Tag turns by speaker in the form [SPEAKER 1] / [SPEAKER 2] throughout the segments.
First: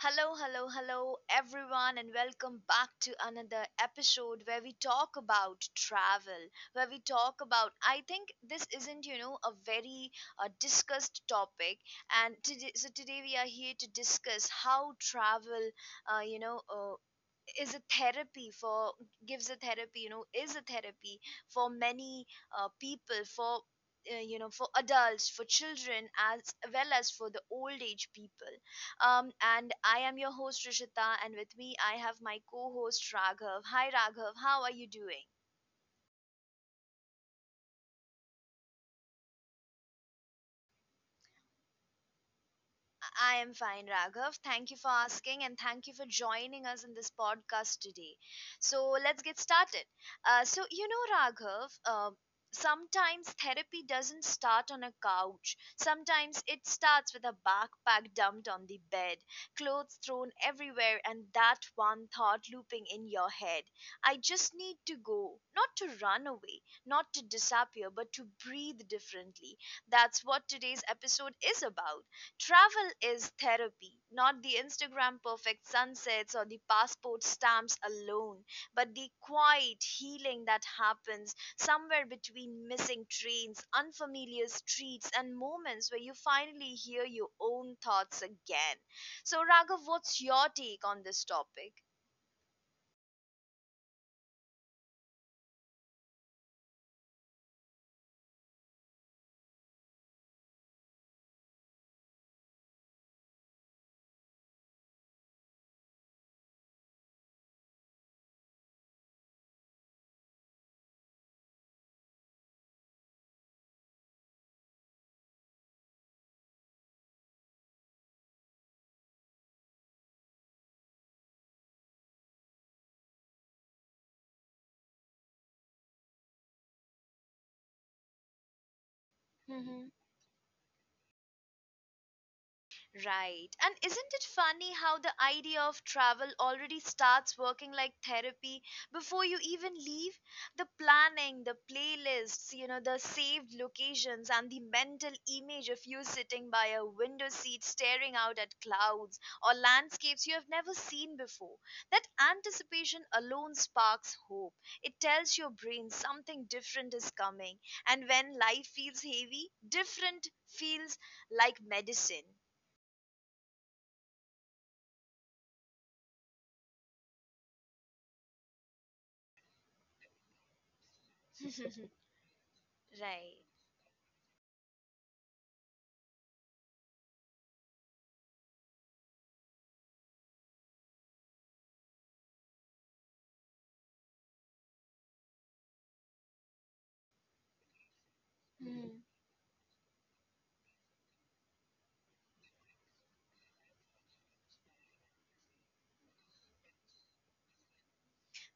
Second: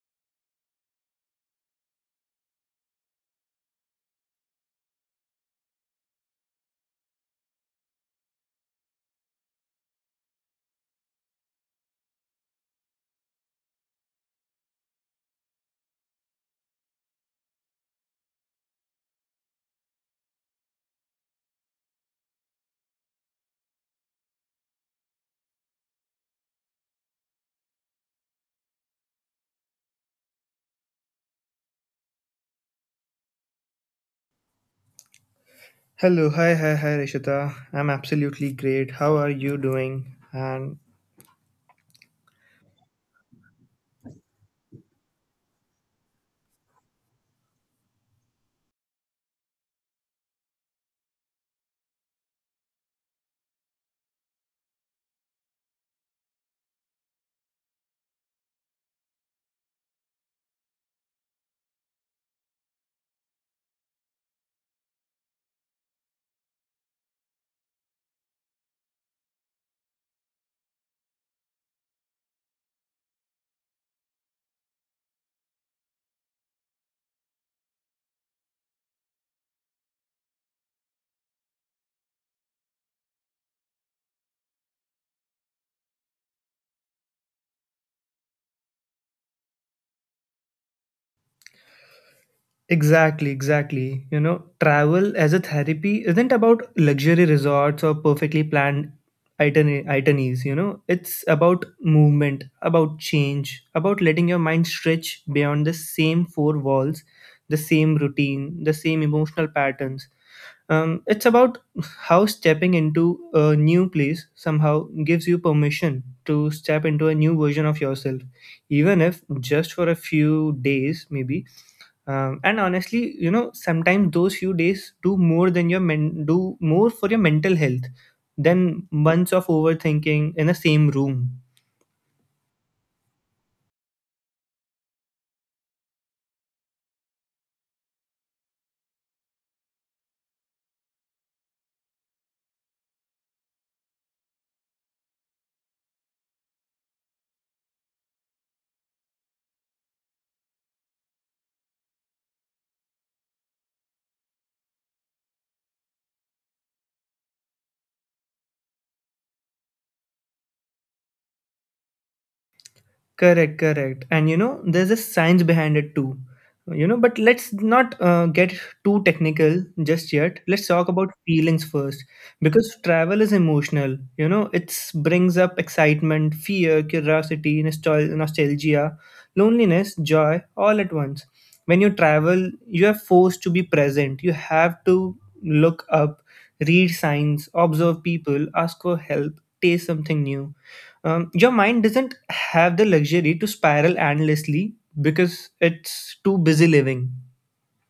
[SPEAKER 1] Hello, hello, hello, everyone, and welcome back to another episode where we talk about travel. Where we talk about, I think this isn't, a very discussed topic. And today we are here to discuss how travel, uh, you know, uh, is a therapy for gives a therapy you know is a therapy for many people, for for adults, for children as well as for the old age people um, and I am your host, Rishita, and with me I have my co host, Raghav. Hi, Raghav, how are you doing?
[SPEAKER 2] Hello, hi, Rishita. I'm absolutely great. How are you doing? And
[SPEAKER 1] I am fine, Raghav. Thank you for asking and thank you for joining us in this podcast today. So, let's get started. So, Raghav, sometimes therapy doesn't start on a couch. Sometimes it starts with a backpack dumped on the bed, clothes thrown everywhere, and that one thought looping in your head: I just need to go, not to run away, not to disappear, but to breathe differently. That's what today's episode is about. Travel is therapy, not the Instagram perfect sunsets or the passport stamps alone, but the quiet healing that happens somewhere between missing trains, unfamiliar streets, and moments where you finally hear your own thoughts again. So, Raghav, what's your take on this topic?
[SPEAKER 2] exactly, exactly. You know, travel as a therapy isn't about luxury resorts or perfectly planned itineraries. You know, it's about movement, about change, about letting your mind stretch beyond the same four walls, the same routine, the same emotional patterns. It's about how stepping into a new place somehow gives you permission to step into a new version of yourself, even if just for a few days, maybe. And honestly, you know, sometimes those few days do more than your men do more for your mental health than months of overthinking in the same room.
[SPEAKER 1] Right. And isn't it funny how the idea of travel already starts working like therapy before you even leave? The planning, the playlists, the saved locations, and the mental image of you sitting by a window seat staring out at clouds or landscapes you have never seen before. That anticipation alone sparks hope. It tells your brain something different is coming. And when life feels heavy, different feels like medicine.
[SPEAKER 2] Correct. And you know, there's a science behind it too. You know, but let's not get too technical just yet. Let's talk about feelings first,
[SPEAKER 1] Right.
[SPEAKER 2] because travel is emotional. You know, it brings up excitement, fear, curiosity, nostalgia, loneliness, joy, all at once. When you travel, you are forced to be present. You have to look up, read signs, observe
[SPEAKER 1] Mm.
[SPEAKER 2] people, ask for help, taste something new. Your mind doesn't have the luxury to spiral endlessly because it's too busy living.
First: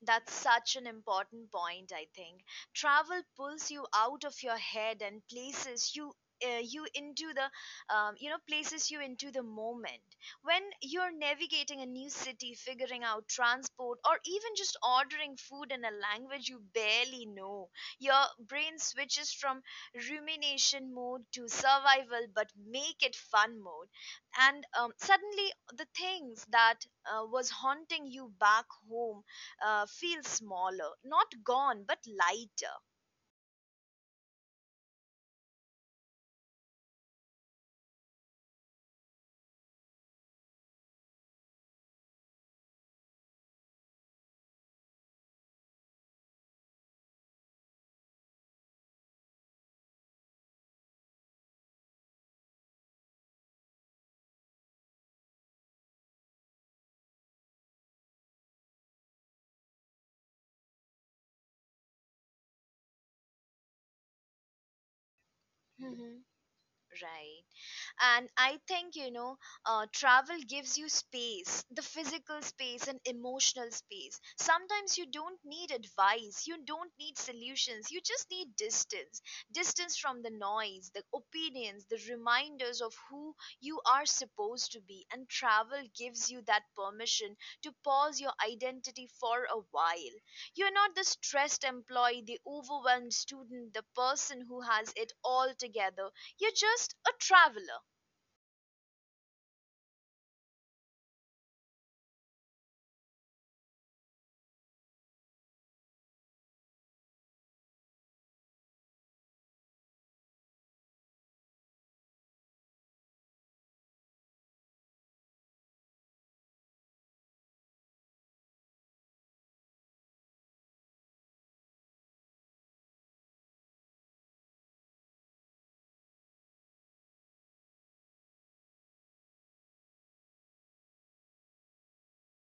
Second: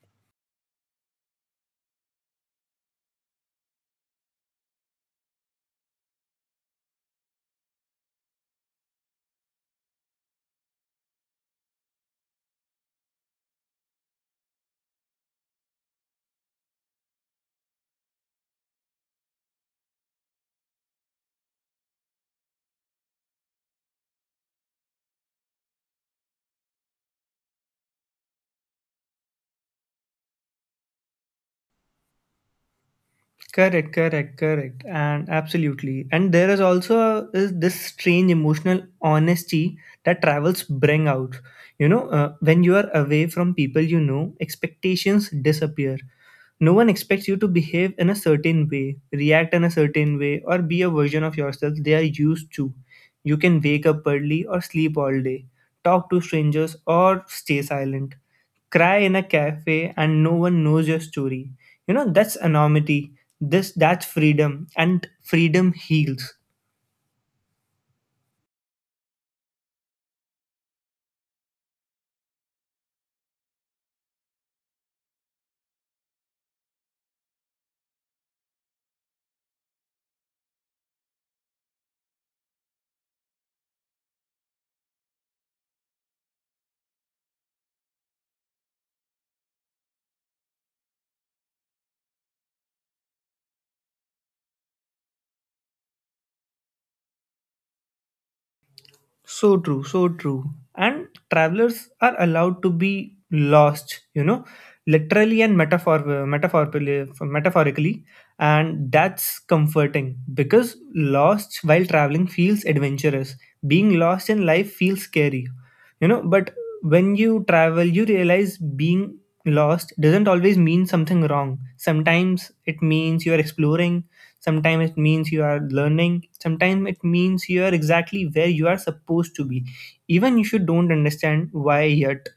[SPEAKER 1] That's such an important point, I think. Travel pulls you out of your head and places you you into the you know places you into the moment. When you're navigating a new city, figuring out transport, or even just ordering food in a language you barely know, your brain switches from rumination mode to survival, but make it fun mode, and suddenly the things that was haunting you back home feel smaller, not gone, but lighter.
[SPEAKER 2] Correct correct correct and absolutely and there is also is this strange emotional honesty that travels bring out. You know, when you are away from people, you know, expectations disappear. No one expects you to behave in a certain way, react in a certain way, or be a version of yourself they are used to. You can wake up early or sleep all day, talk to strangers or stay silent, cry in a cafe and no one knows your story. You know, that's anonymity. This That's freedom, and freedom
[SPEAKER 1] Mm-hmm.
[SPEAKER 2] heals.
[SPEAKER 1] Right. And I think travel gives you space, the physical space and emotional space. Sometimes you don't need advice, you don't need solutions, you just need distance, distance from the noise, the opinions, the reminders of who you are supposed to be. And travel gives you that permission to pause your identity for a while. You're not the stressed employee, the overwhelmed student, the person who has it all together. You're just a traveler.
[SPEAKER 2] So true. And travelers are allowed to be lost, you know, literally and metaphorically, and that's comforting because lost while traveling feels adventurous. Being lost in life feels scary, you know. But when you travel, you realize being lost doesn't always mean something wrong. Sometimes it means you are exploring, sometimes it means you are learning, sometimes it means you are exactly where you are supposed to be, even if you don't understand why yet.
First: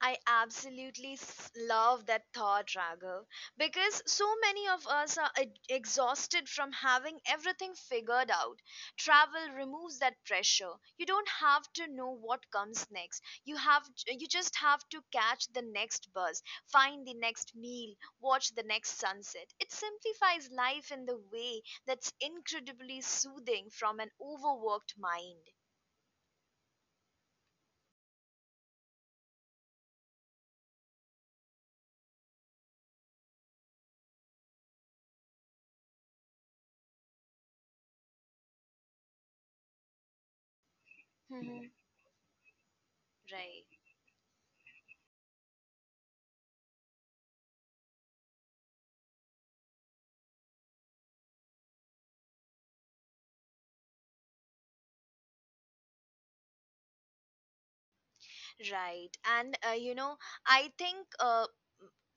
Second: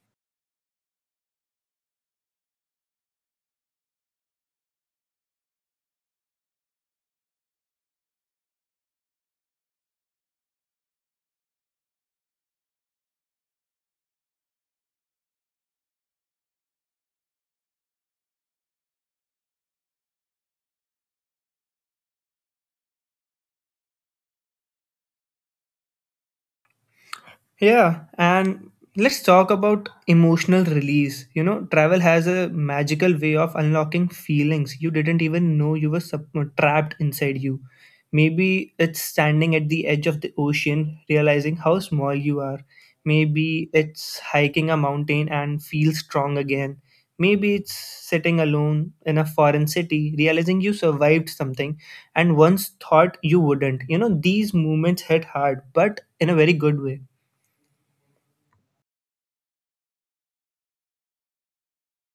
[SPEAKER 1] I absolutely love that thought, Raghav, because so many of us are exhausted from having everything figured out. Travel removes that pressure. You don't have to know what comes next. You just have to catch the next bus, find the next meal, watch the next sunset. It simplifies life in the way that's incredibly soothing from an overworked mind.
[SPEAKER 2] Yeah, and let's talk about emotional release. You know, travel has a magical way of unlocking feelings you didn't even know you were trapped inside you. Maybe it's standing at the edge of the ocean, realizing
[SPEAKER 1] Mhm.
[SPEAKER 2] how small you are.
[SPEAKER 1] Right.
[SPEAKER 2] Maybe it's hiking a mountain and feel strong again. Maybe it's sitting alone in a foreign city, realizing you survived something and once thought you wouldn't. You know, these moments hit hard, but in a very good way.
[SPEAKER 1] Right. And, I think,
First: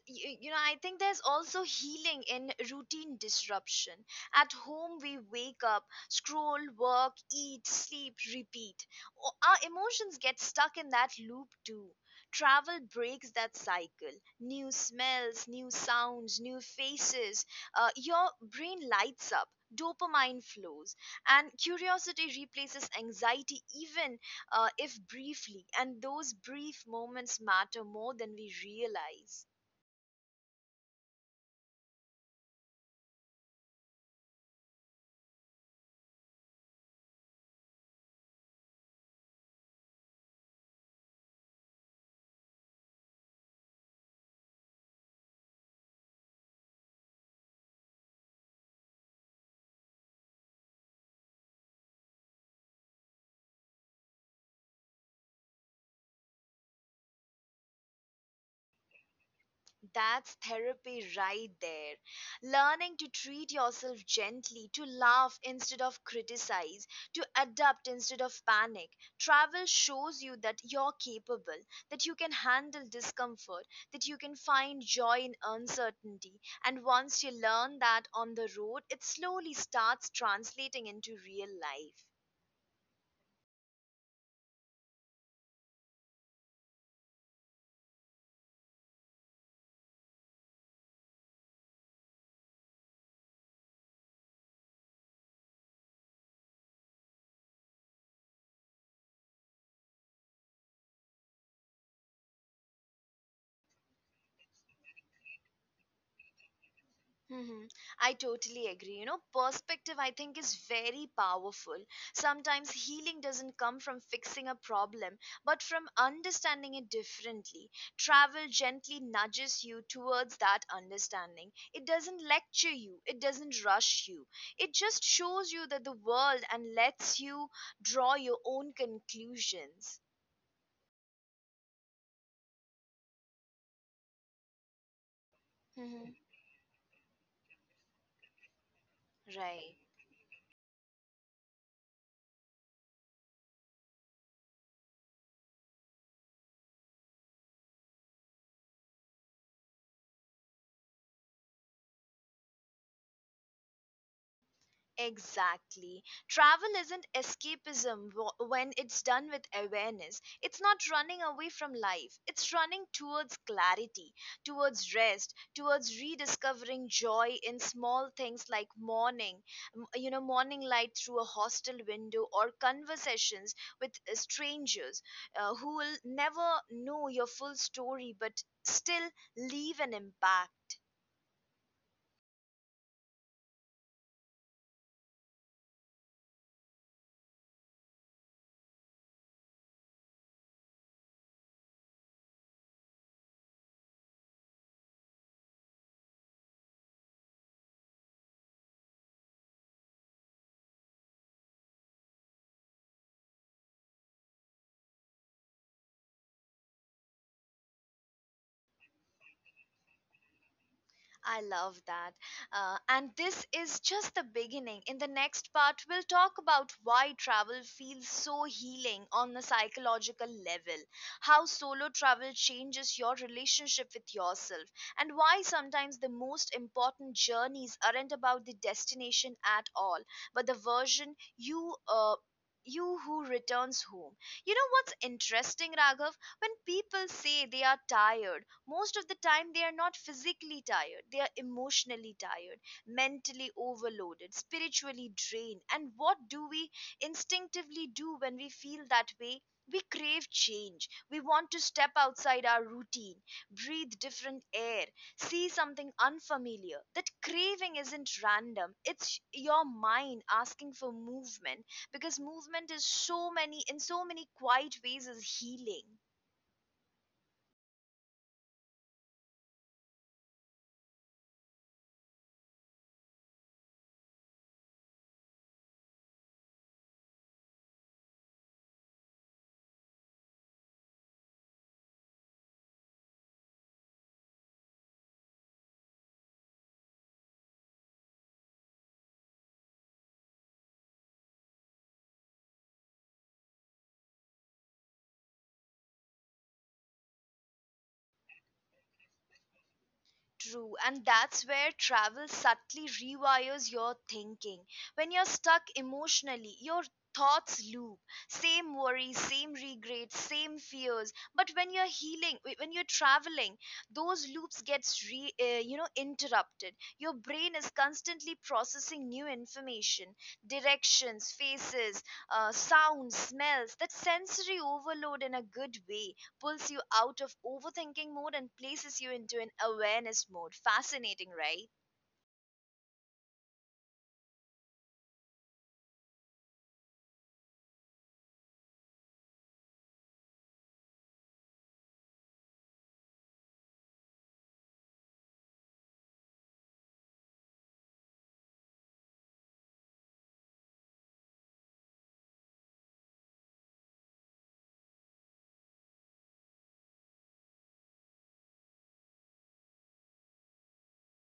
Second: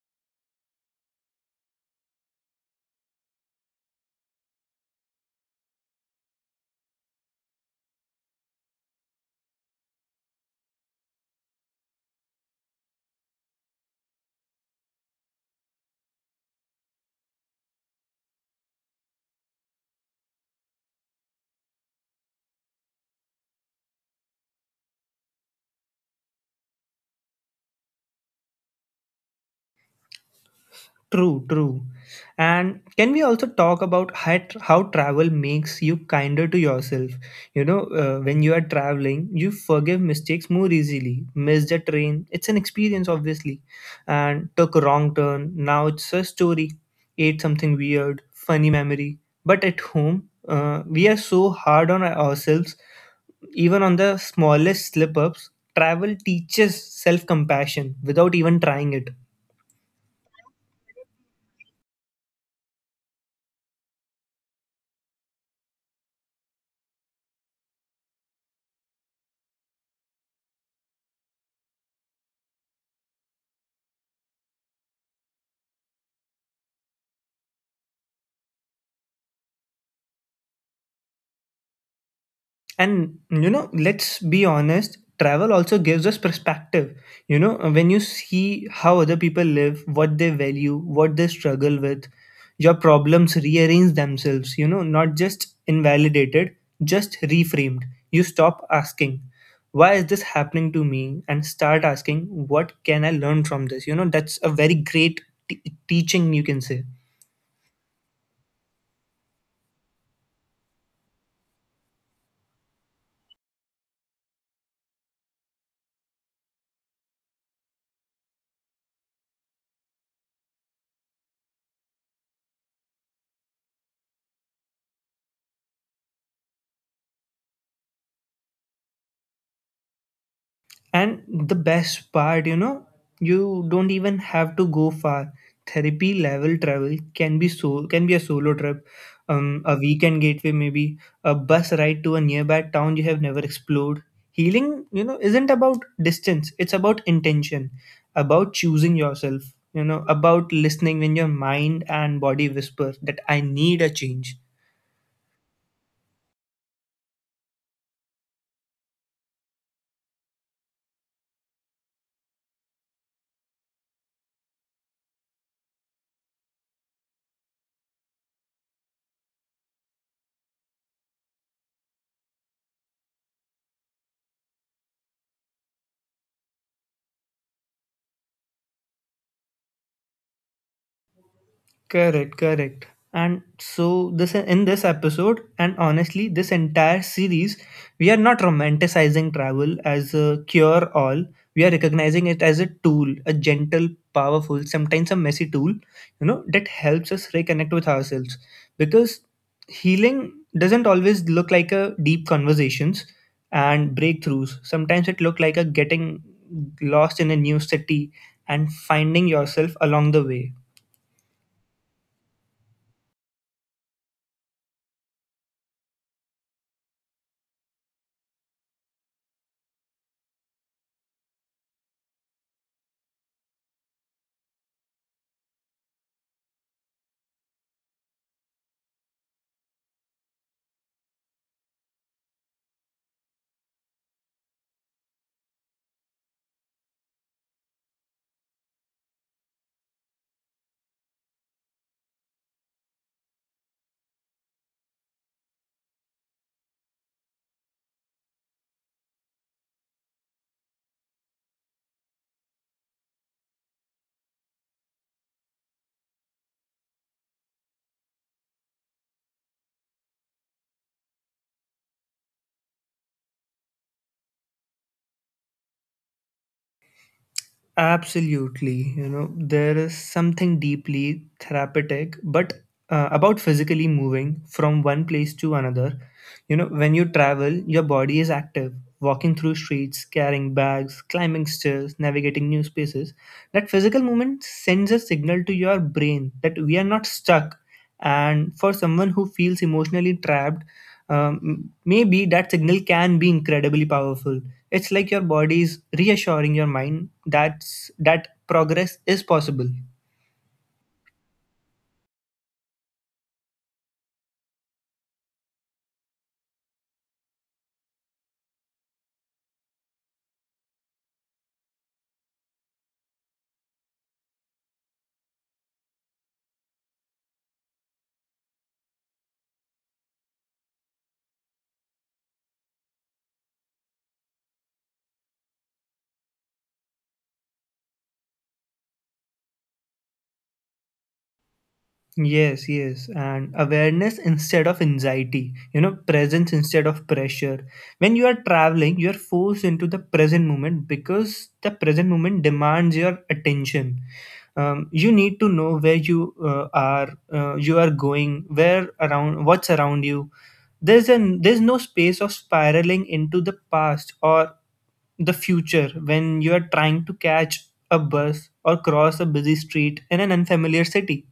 [SPEAKER 1] you, you know, I think there's also healing in routine disruption. At home, we wake up, scroll, work, eat, sleep, repeat. Our emotions get stuck in that loop too. Travel breaks that cycle. New smells, new sounds, new faces. Your brain lights up. Dopamine flows and curiosity replaces anxiety, even if briefly, and those brief moments matter more than we realize.
[SPEAKER 2] True. And can we also talk about how travel makes you kinder to yourself? You know, when you are traveling, you forgive mistakes more easily. Missed a train, it's an experience, obviously. And took a wrong turn, now it's a story. Ate something weird, funny memory. But at home, we are so hard on ourselves, even on the smallest slip ups. Travel teaches self compassion without even trying it.
[SPEAKER 1] That's therapy right there. Learning to treat yourself gently, to laugh instead of criticize, to adapt instead of panic. Travel shows you that you're capable, that you can handle discomfort, that you can find joy in uncertainty. And once you learn that on the road, it slowly starts translating into real life.
[SPEAKER 2] And you know, let's be honest, travel also gives us perspective. You know, when you see how other people live, what they value, what they struggle with, your problems rearrange themselves. You know, not just invalidated, just reframed. You stop asking, why is this happening to me, and start asking, what can I learn from this? You know, that's a very great t- teaching, you can say.
[SPEAKER 1] Hmm. I totally agree. Perspective, I think, is very powerful. Sometimes healing doesn't come from fixing a problem, but from understanding it differently. Travel gently nudges you towards that understanding. It doesn't lecture you, it doesn't rush you. It just shows you that the world, and lets you draw your own conclusions.
[SPEAKER 2] And the best part, you know, you don't even have to go far. Therapy
[SPEAKER 1] Hmm.
[SPEAKER 2] level travel can be so can be a solo trip, a
[SPEAKER 1] Right.
[SPEAKER 2] weekend gateway maybe, a bus ride to a nearby town you have never explored. Healing, you know, isn't about distance. It's about intention, about choosing yourself. You know, about listening when your mind and body whisper that I need a change.
[SPEAKER 1] Exactly. Travel isn't escapism when it's done with awareness. It's not running away from life, it's running towards clarity, towards rest, towards rediscovering joy in small things like morning, morning light through a hostel window, or conversations with strangers who will never know your full story but still leave an impact.
[SPEAKER 2] Correct. And this episode, and honestly, this entire series, we are not romanticizing travel as a cure all. We are recognizing it as a tool, a gentle, powerful, sometimes a messy tool, you know, that helps us reconnect with ourselves. Because healing doesn't always look like a deep conversations and breakthroughs. Sometimes it look like a getting lost in a new city and finding yourself along the way.
[SPEAKER 1] I love that. And this is just the beginning. In the next part, we'll talk about why travel feels so healing on the psychological level, how solo travel changes your relationship with yourself, and why sometimes the most important journeys aren't about the destination at all, but the version you who returns home. You know what's interesting, Raghav? When people say they are tired, most of the time they are not physically tired, they are emotionally tired, mentally overloaded, spiritually drained. And what do we instinctively do when we feel that way? We crave change. We want to step outside our routine, breathe different air, see something unfamiliar. That craving isn't random, it's your mind asking for movement, because movement is so many in so many quiet ways is healing.
[SPEAKER 2] Absolutely. You know, there is something deeply therapeutic, but about physically moving from one place to another. You know, when you travel, your body is active, walking through streets, carrying bags, climbing stairs, navigating new spaces. That physical movement sends a signal to your brain that we are not stuck. And for someone who feels emotionally trapped, maybe that signal can be incredibly powerful. It's like your body is reassuring your mind that progress is possible.
[SPEAKER 1] True, and that's where travel subtly rewires your thinking. When you're stuck emotionally, your thoughts loop. Same worries, same regrets, same fears. But when you're healing, when you're traveling, those loops gets re, you know interrupted. Your brain is constantly processing new information, directions, faces, sounds, smells. That sensory overload, in a good way, pulls you out of overthinking mode and places you into an awareness mode. Fascinating, right?
[SPEAKER 2] Yes, and awareness instead of anxiety, you know, presence instead of pressure. When you are traveling, you are forced into the present moment because the present moment demands your attention. You need to know where you are going, what's around you. There's no space of spiraling into the past or the future when you are trying to catch a bus or cross a busy street in an unfamiliar city.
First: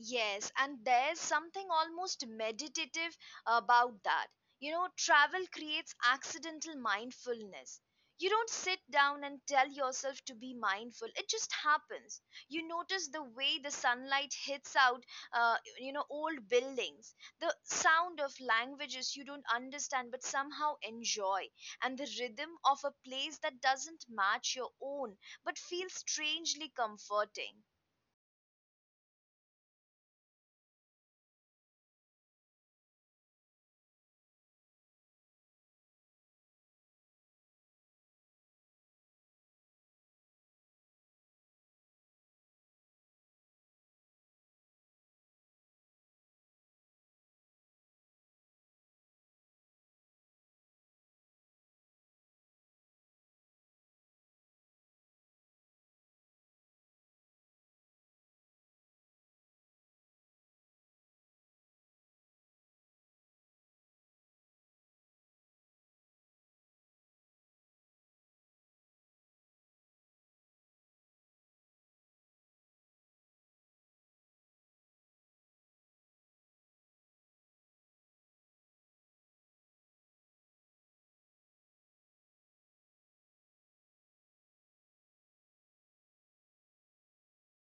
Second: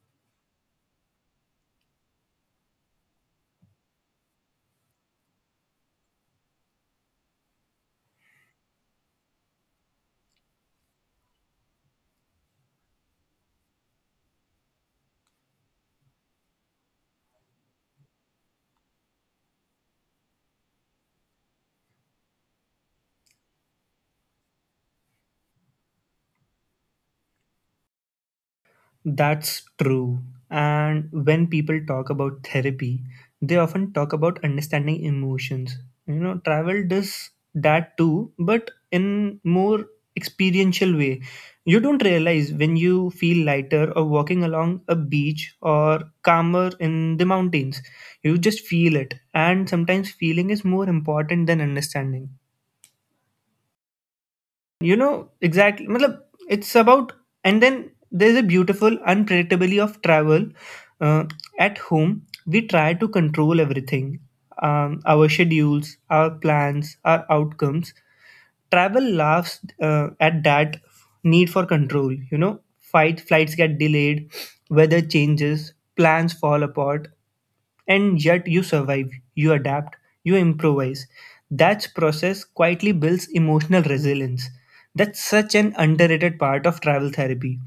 [SPEAKER 1] Yes, and there's something almost meditative about that. You know, travel creates accidental mindfulness. You don't sit down and tell yourself to be mindful, it just happens. You notice the way the sunlight hits out, old buildings, the sound of languages you don't understand but somehow enjoy, and the rhythm of a place that doesn't match your own but feels strangely comforting.
[SPEAKER 2] That's true. And when people talk about therapy, they often talk about understanding emotions. You know, travel does that too, but in more experiential way. You don't realize when you feel lighter or walking along a beach or calmer in the mountains. You just feel it. And sometimes feeling is more important than understanding. You know, exactly. Matlab, it's about, and then there's a beautiful unpredictability of travel. Uh, at home, we try to control everything, our schedules, our plans, our outcomes. Travel laughs at that need for control. You know, fight flights get delayed, weather changes, plans fall apart, and yet you survive, you adapt, you improvise. That process quietly builds emotional resilience. That's such an underrated part of travel therapy,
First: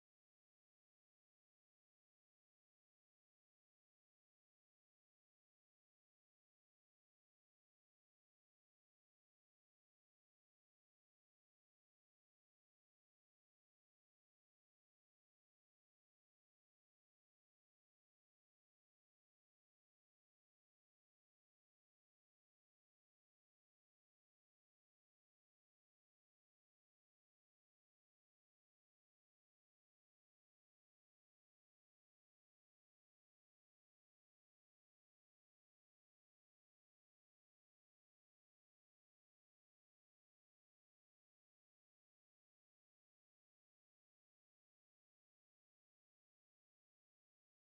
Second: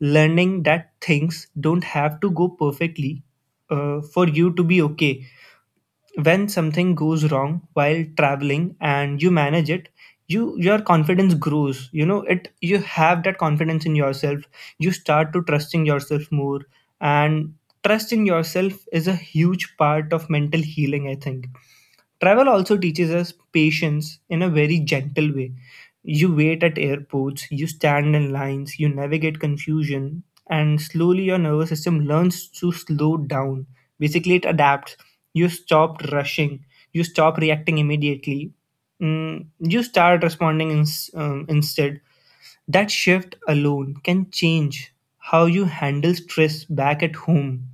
[SPEAKER 2] learning that things don't have to go perfectly for you to be okay. When something goes wrong while traveling and you manage it, your confidence grows. You know it, you have that confidence in yourself, you start to trusting yourself more, and trust in yourself is a huge part of mental healing, I think. Travel also teaches us patience in a very gentle way. You wait at airports, you stand in lines, you navigate confusion, and slowly your nervous system learns to slow down. Basically, it adapts. You stop rushing, you stop reacting immediately, you start responding instead. That shift alone can change how you handle stress back at home.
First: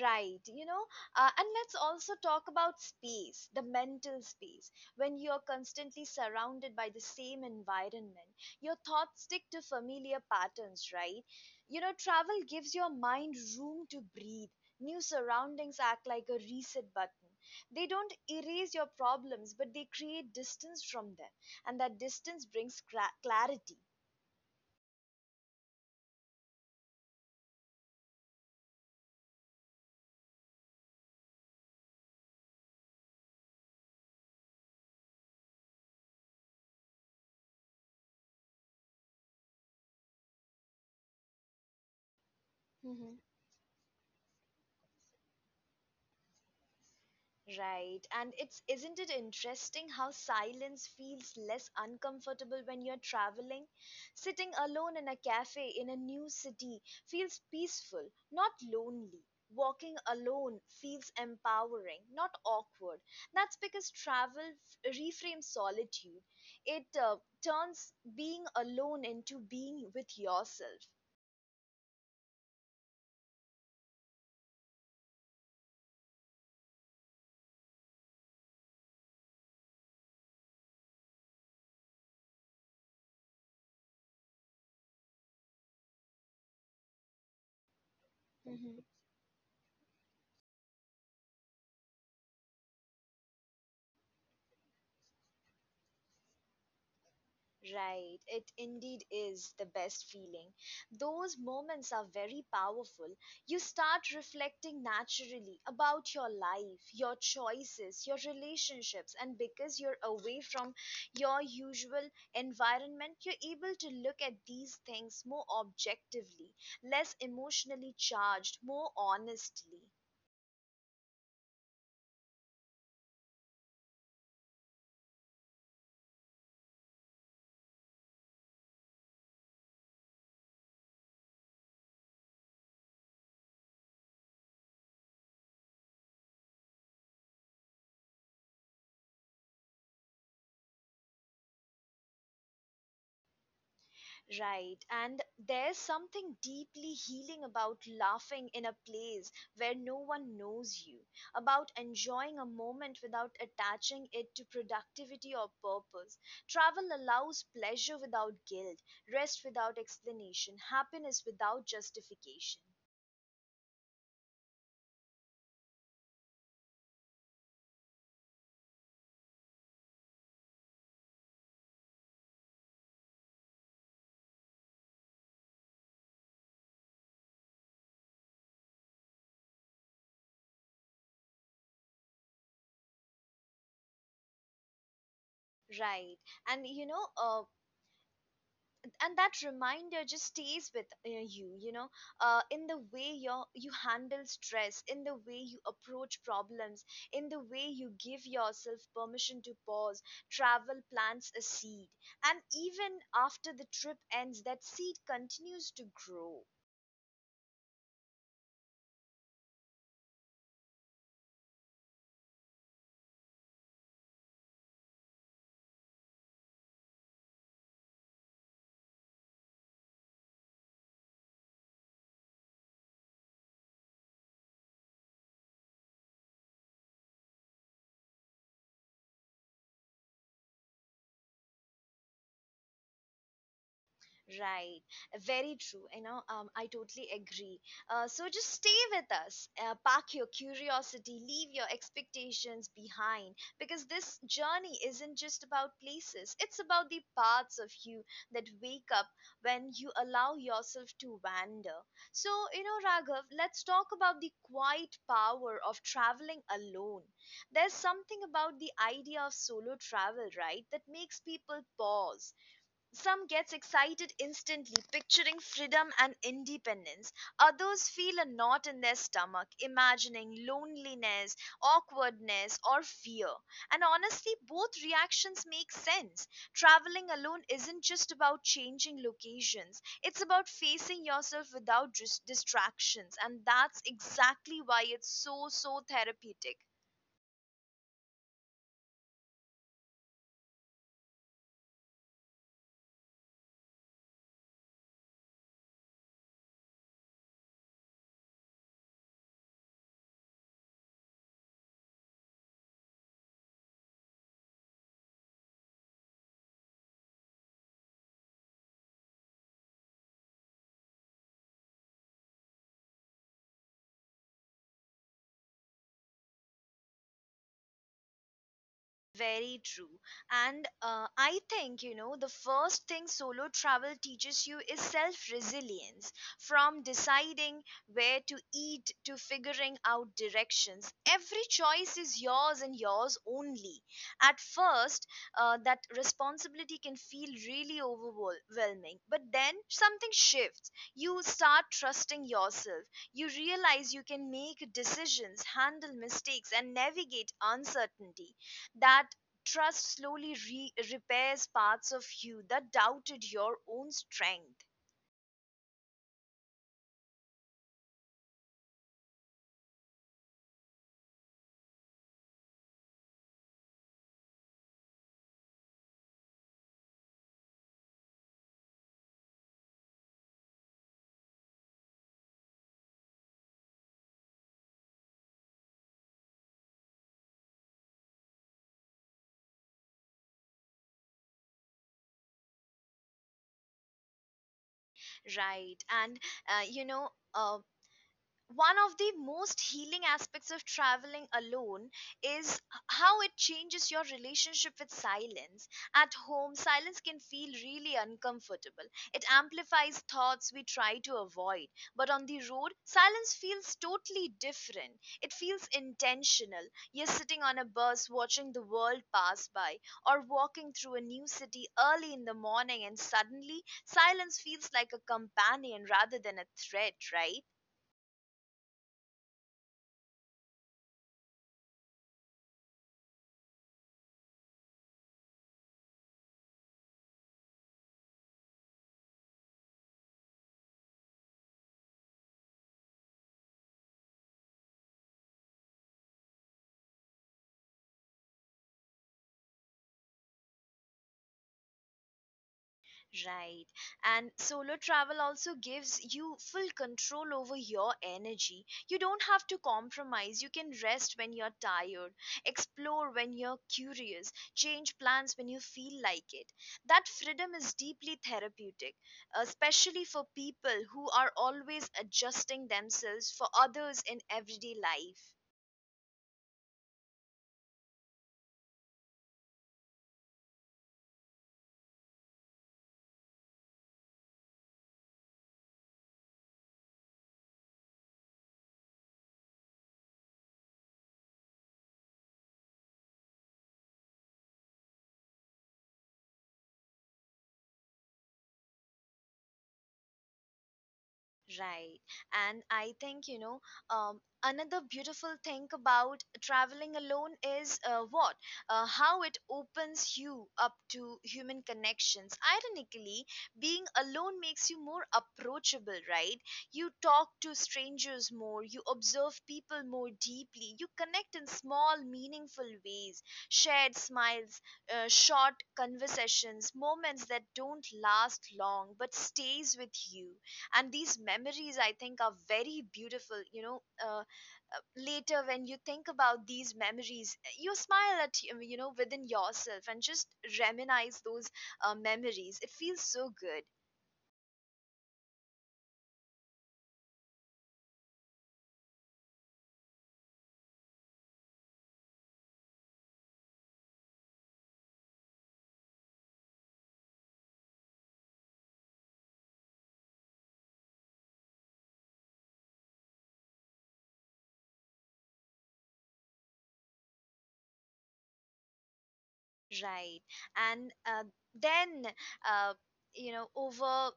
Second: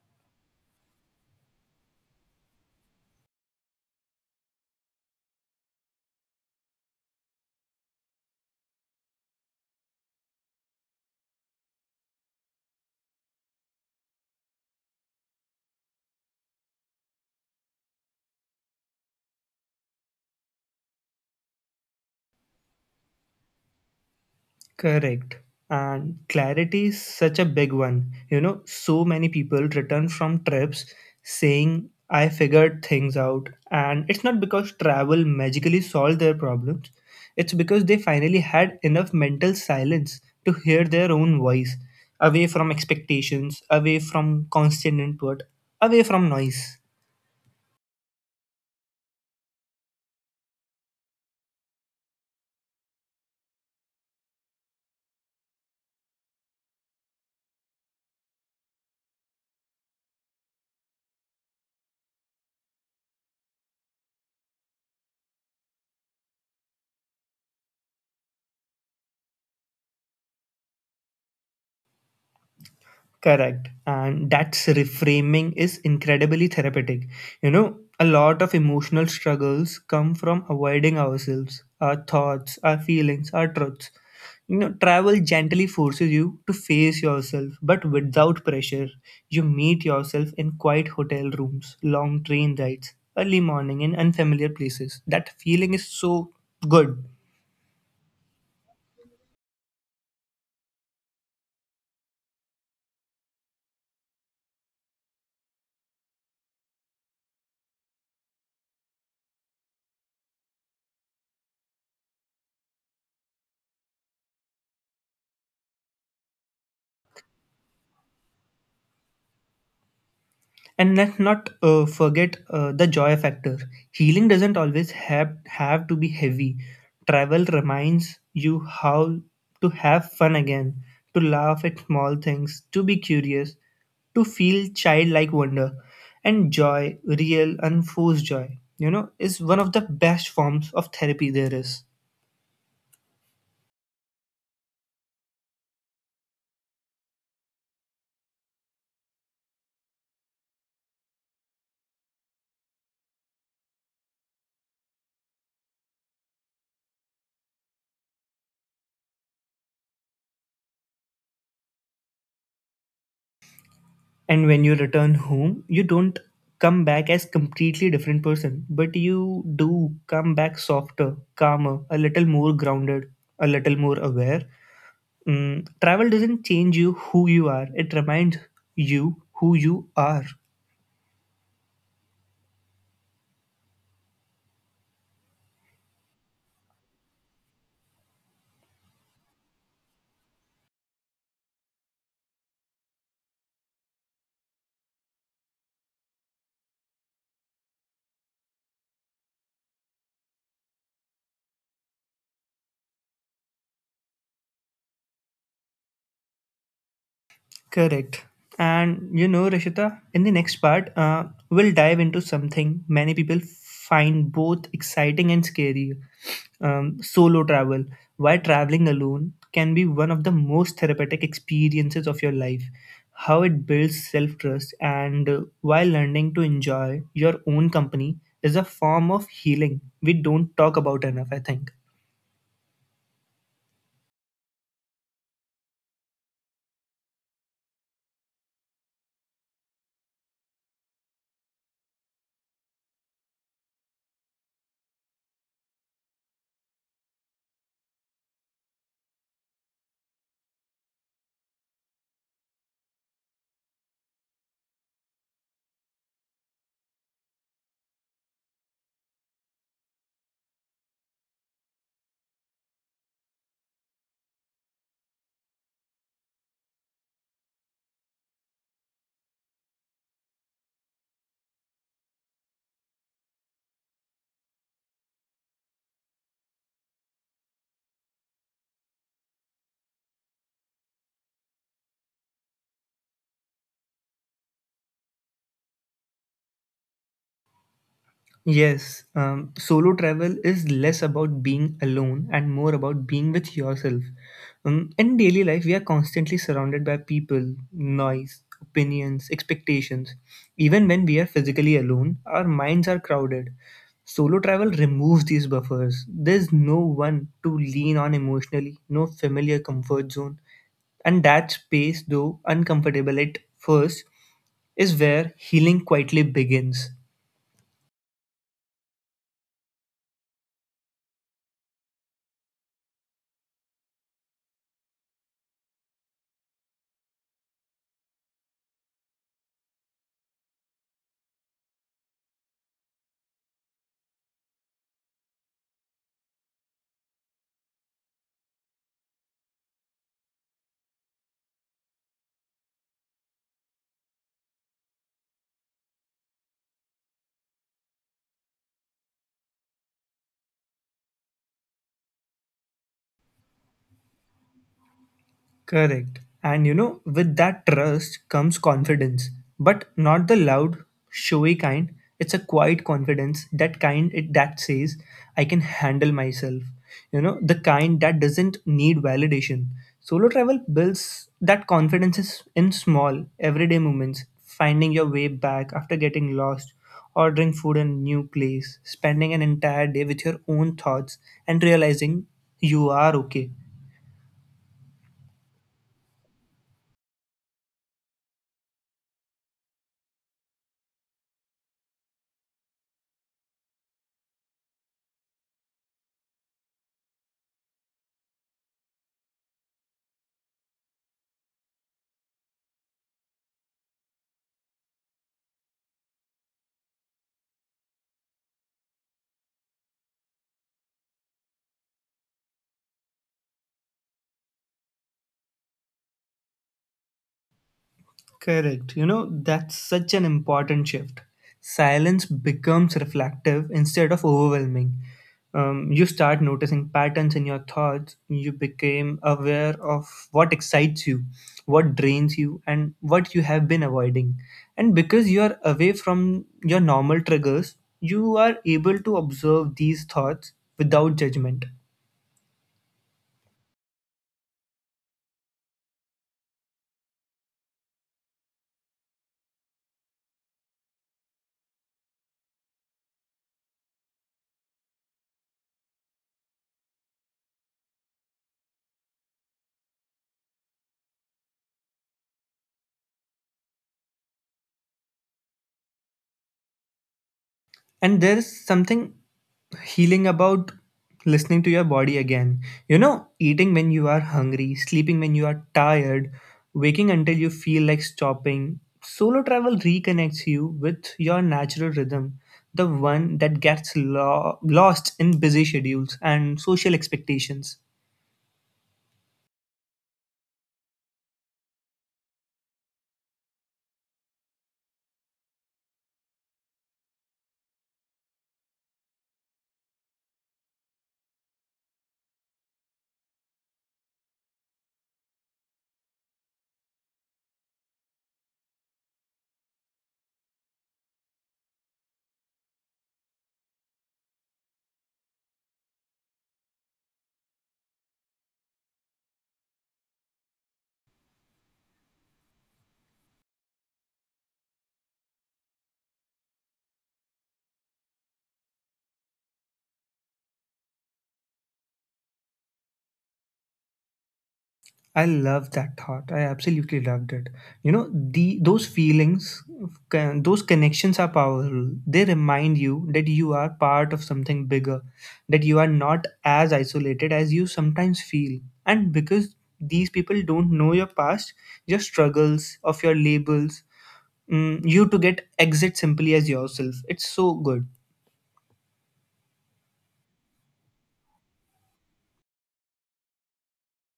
[SPEAKER 1] Right, and let's also talk about space, the mental space. When you're constantly surrounded by the same environment, your thoughts stick to familiar patterns, right? Travel gives your mind room to breathe. New surroundings act like a reset button. They don't erase your problems, but they create distance from them, and that distance brings clarity.
[SPEAKER 2] Correct. And clarity is such a big one. You know, so many people return from trips saying, I figured things out. And it's not because travel magically solved their problems, it's because they finally had enough mental silence to hear their own voice, away from expectations, away from constant input, away from noise.
[SPEAKER 1] Right. And it's isn't it interesting how silence feels less uncomfortable when you're traveling? Sitting alone in a cafe in a new city feels peaceful, not lonely. Walking alone feels empowering, not awkward. That's because travel reframes solitude. It turns being alone into being with yourself.
[SPEAKER 2] Correct. And that's reframing is incredibly therapeutic. You know, a lot of emotional struggles come from avoiding ourselves, our thoughts, our feelings, our truths. You know, travel gently forces you to face yourself, but without pressure. You meet yourself in quiet hotel rooms, long train rides, early morning in unfamiliar places. That feeling is so good.
[SPEAKER 1] Right, it indeed is the best feeling. Those moments are very powerful. You start reflecting naturally about your life, your choices, your relationships, and because you're away from your usual environment, you're able to look at these things more objectively, less emotionally charged, more honestly.
[SPEAKER 2] And let's not forget the joy factor. Healing doesn't always have to be heavy. Travel reminds you how to have fun again, to laugh at small things, to be curious, to feel childlike wonder. And joy, real, unforced joy, you know, is one of the best forms of therapy there is.
[SPEAKER 1] Right, and there's something deeply healing about laughing in a place where no one knows you, about enjoying a moment without attaching it to productivity or purpose. Travel allows pleasure without guilt, rest without explanation, happiness without justification.
[SPEAKER 2] And when you return home, you don't come back as completely different person, but you do come back softer, calmer, a little more grounded, a little more aware. Travel doesn't change you who you are; it reminds you who you are.
[SPEAKER 1] Right, and you know, uh, and that reminder just stays with you, you know in the way you handle stress, in the way you approach problems, in the way you give yourself permission to pause. Travel plants a seed, and even after the trip ends, that seed continues to grow.
[SPEAKER 2] Correct. And you know, Rishita, in the next part, we'll dive into something many people find both exciting and scary, solo travel. Why traveling alone can be one of the most therapeutic experiences of your life, how it builds self trust, and why learning to enjoy your own company is a form of healing we don't talk about enough, I think.
[SPEAKER 1] Right. Very true. I totally agree. So just stay with us. Park your curiosity, leave your expectations behind, because this journey isn't just about places, it's about the parts of you that wake up when you allow yourself to wander. So, Raghav, let's talk about the quiet power of traveling alone. There's something about the idea of solo travel, right, that makes people pause. Some gets excited instantly, picturing freedom and independence. Others feel a knot in their stomach, imagining loneliness, awkwardness, or fear. And honestly, both reactions make sense. Traveling alone isn't just about changing locations, it's about facing yourself without distractions. And that's exactly why it's so, so therapeutic.
[SPEAKER 2] Yes, solo travel is less about being alone and more about being with yourself. In daily life, we are constantly surrounded by people, noise, opinions, expectations. Even when we are physically alone, our minds are crowded. Solo travel removes these buffers. There's no one to lean on emotionally, no familiar comfort zone. And that space, though uncomfortable at first, is where healing quietly begins.
[SPEAKER 1] Very true. And I think, the first thing solo travel teaches you is self resilience. From deciding where to eat to figuring out directions, every choice is yours and yours only. At first, that responsibility can feel really overwhelming, but then something shifts. You start trusting yourself. You realize you can make decisions, handle mistakes, and navigate uncertainty. That trust slowly repairs parts of you that doubted your own strength,
[SPEAKER 2] Correct. And you know, with that trust comes confidence, but not the loud, showy kind. It's a quiet confidence, that says, I can handle myself. You know, the kind that doesn't need validation. Solo travel builds that confidence is in small, everyday moments, finding your way back after getting lost, ordering food in a new place, spending an entire day with your own thoughts, and realizing you are okay.
[SPEAKER 1] right? And uh, you know, uh, one of the most healing aspects of traveling alone is how it changes your relationship with silence. At home, silence can feel really uncomfortable. It amplifies thoughts we try to avoid. But on the road, silence feels totally different. It feels intentional. You're sitting on a bus watching the world pass by, or walking through a new city early in the morning, and suddenly silence feels like a companion rather than a threat, right?
[SPEAKER 2] Correct. You know, that's such an important shift. Silence becomes reflective instead of overwhelming. You start noticing patterns in your thoughts. You became aware of what excites you, what drains you, and what you have been avoiding. And because you are away from your normal triggers, you are able to observe these thoughts without judgment.
[SPEAKER 1] Right. And solo travel also gives you full control over your energy. You don't have to compromise. You can rest when you're tired, explore when you're curious, change plans when you feel like it. That freedom is deeply therapeutic, especially for people who are always adjusting themselves for others in everyday life.
[SPEAKER 2] And there's something healing about listening to your body again. You know, eating when you are hungry, sleeping when you are tired, waking until you feel like stopping. Solo travel reconnects you with your natural rhythm, the one that gets lost in busy schedules and social expectations.
[SPEAKER 1] Right. And I think, you know, another beautiful thing about traveling alone is what? How it opens you up to human connections. Ironically, being alone makes you more approachable, right? You talk to strangers more, you observe people more deeply, you connect in small, meaningful ways. Shared smiles, short conversations, moments that don't last long but stays with you, and these memories, I think, are very beautiful. Later when you think about these memories, you smile at you know within yourself and just reminisce those memories. It feels so good.
[SPEAKER 2] I love that thought. I absolutely loved it. You know, the those feelings, can, those connections are powerful. They remind you that you are part of something bigger, that you are not as isolated as you sometimes feel. And because these people don't know your past, your struggles, of your labels, you to get exit simply as yourself. It's so good.
[SPEAKER 1] Right. And then uh, you know, over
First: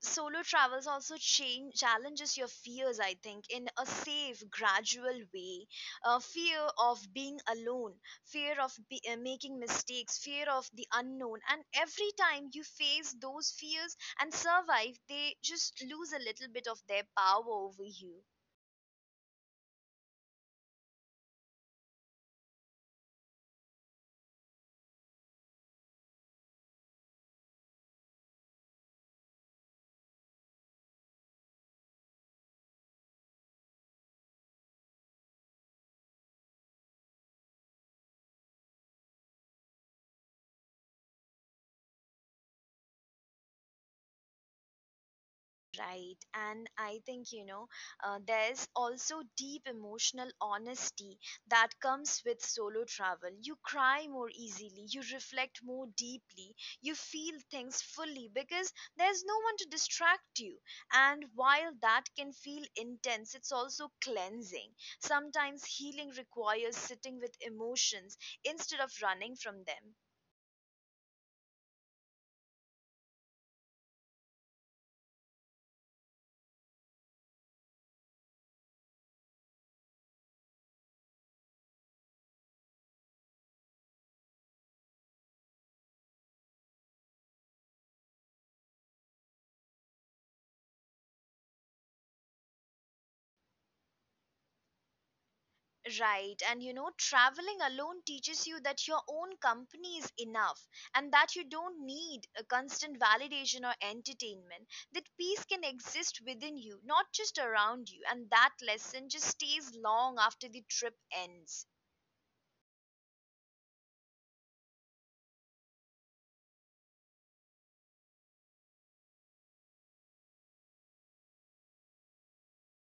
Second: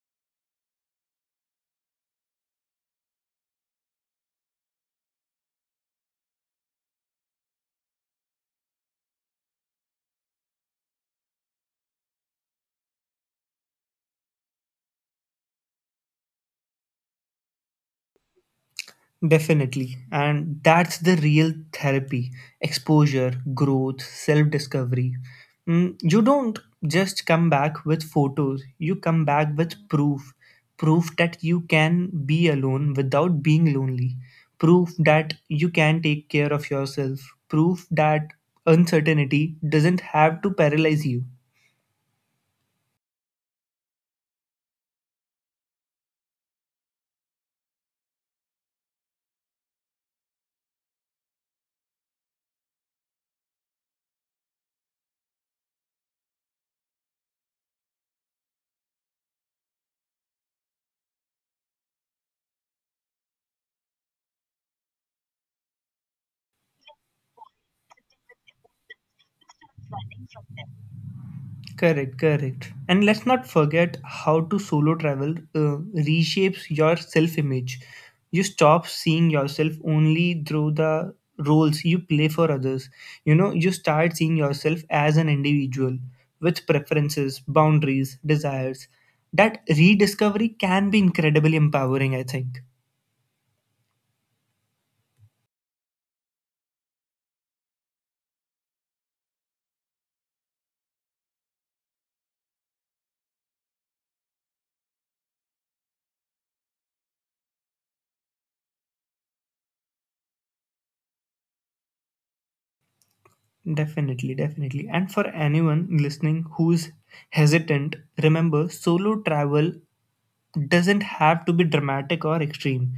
[SPEAKER 1] solo travels also challenges your fears, I think, in a safe, gradual way. Fear of being alone, fear of making mistakes, fear of the unknown, and every time you face those fears and survive, they just lose a little bit of their power over you.
[SPEAKER 2] Definitely. And that's the real therapy exposure, growth, self discovery. You don't just come back with photos, you come back with proof. Proof that you can be alone without being lonely. Proof that you can take care of yourself. Proof that uncertainty doesn't have to paralyze you.
[SPEAKER 1] Right. And I think, you know, there's also deep emotional honesty that comes with solo travel. You cry more easily, you reflect more deeply, you feel things fully because there's no one to distract you. And while that can feel intense, it's also cleansing. Sometimes healing requires sitting with emotions instead of running from them.
[SPEAKER 2] Correct, correct. And let's not forget how to solo travel reshapes your self image. You stop seeing yourself only through the roles you play for others. You know, you start seeing yourself as an individual with preferences, boundaries, desires. That rediscovery can be incredibly empowering, I think.
[SPEAKER 1] Right, and you know, traveling alone teaches you that your own company is enough and that you don't need a constant validation or entertainment. That peace can exist within you, not just around you, and that lesson just stays long after the trip ends.
[SPEAKER 2] Definitely, definitely. And for anyone listening who's hesitant, remember solo travel doesn't have to be dramatic or extreme.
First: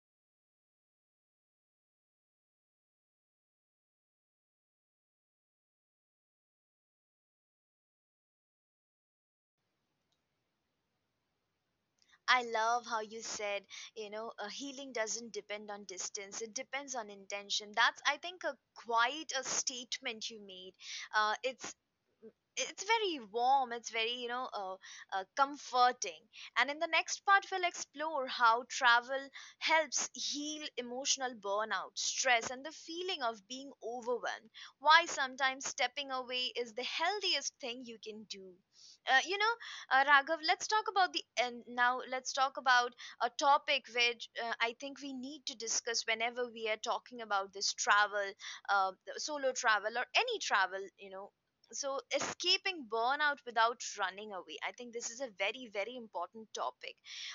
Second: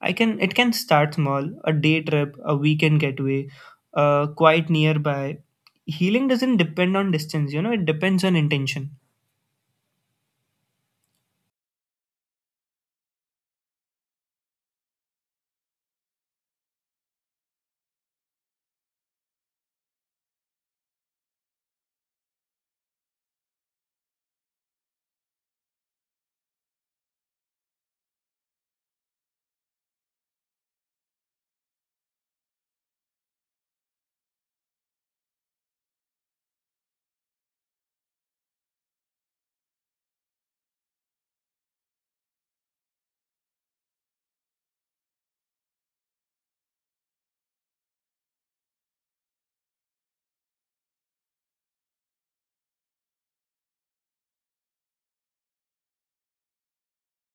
[SPEAKER 2] I can It can start small, a day trip, a weekend getaway, quite nearby. Healing doesn't depend on distance, you know, it depends on intention.
[SPEAKER 1] I love how you said, you know, healing doesn't depend on distance, it depends on intention. That's, I think, a quite a statement you made. Uh, it's it's very warm, it's very, you know, comforting. And in the next part, we'll explore how travel helps heal emotional burnout, stress, and the feeling of being overwhelmed, why sometimes stepping away is the healthiest thing you can do. uh, you know Raghav, let's talk about the and now let's talk about a topic which, I think, we need to discuss whenever we are talking about this travel, uh, solo travel or any travel, you know. So, escaping burnout without running away, I think this is a very, very important topic.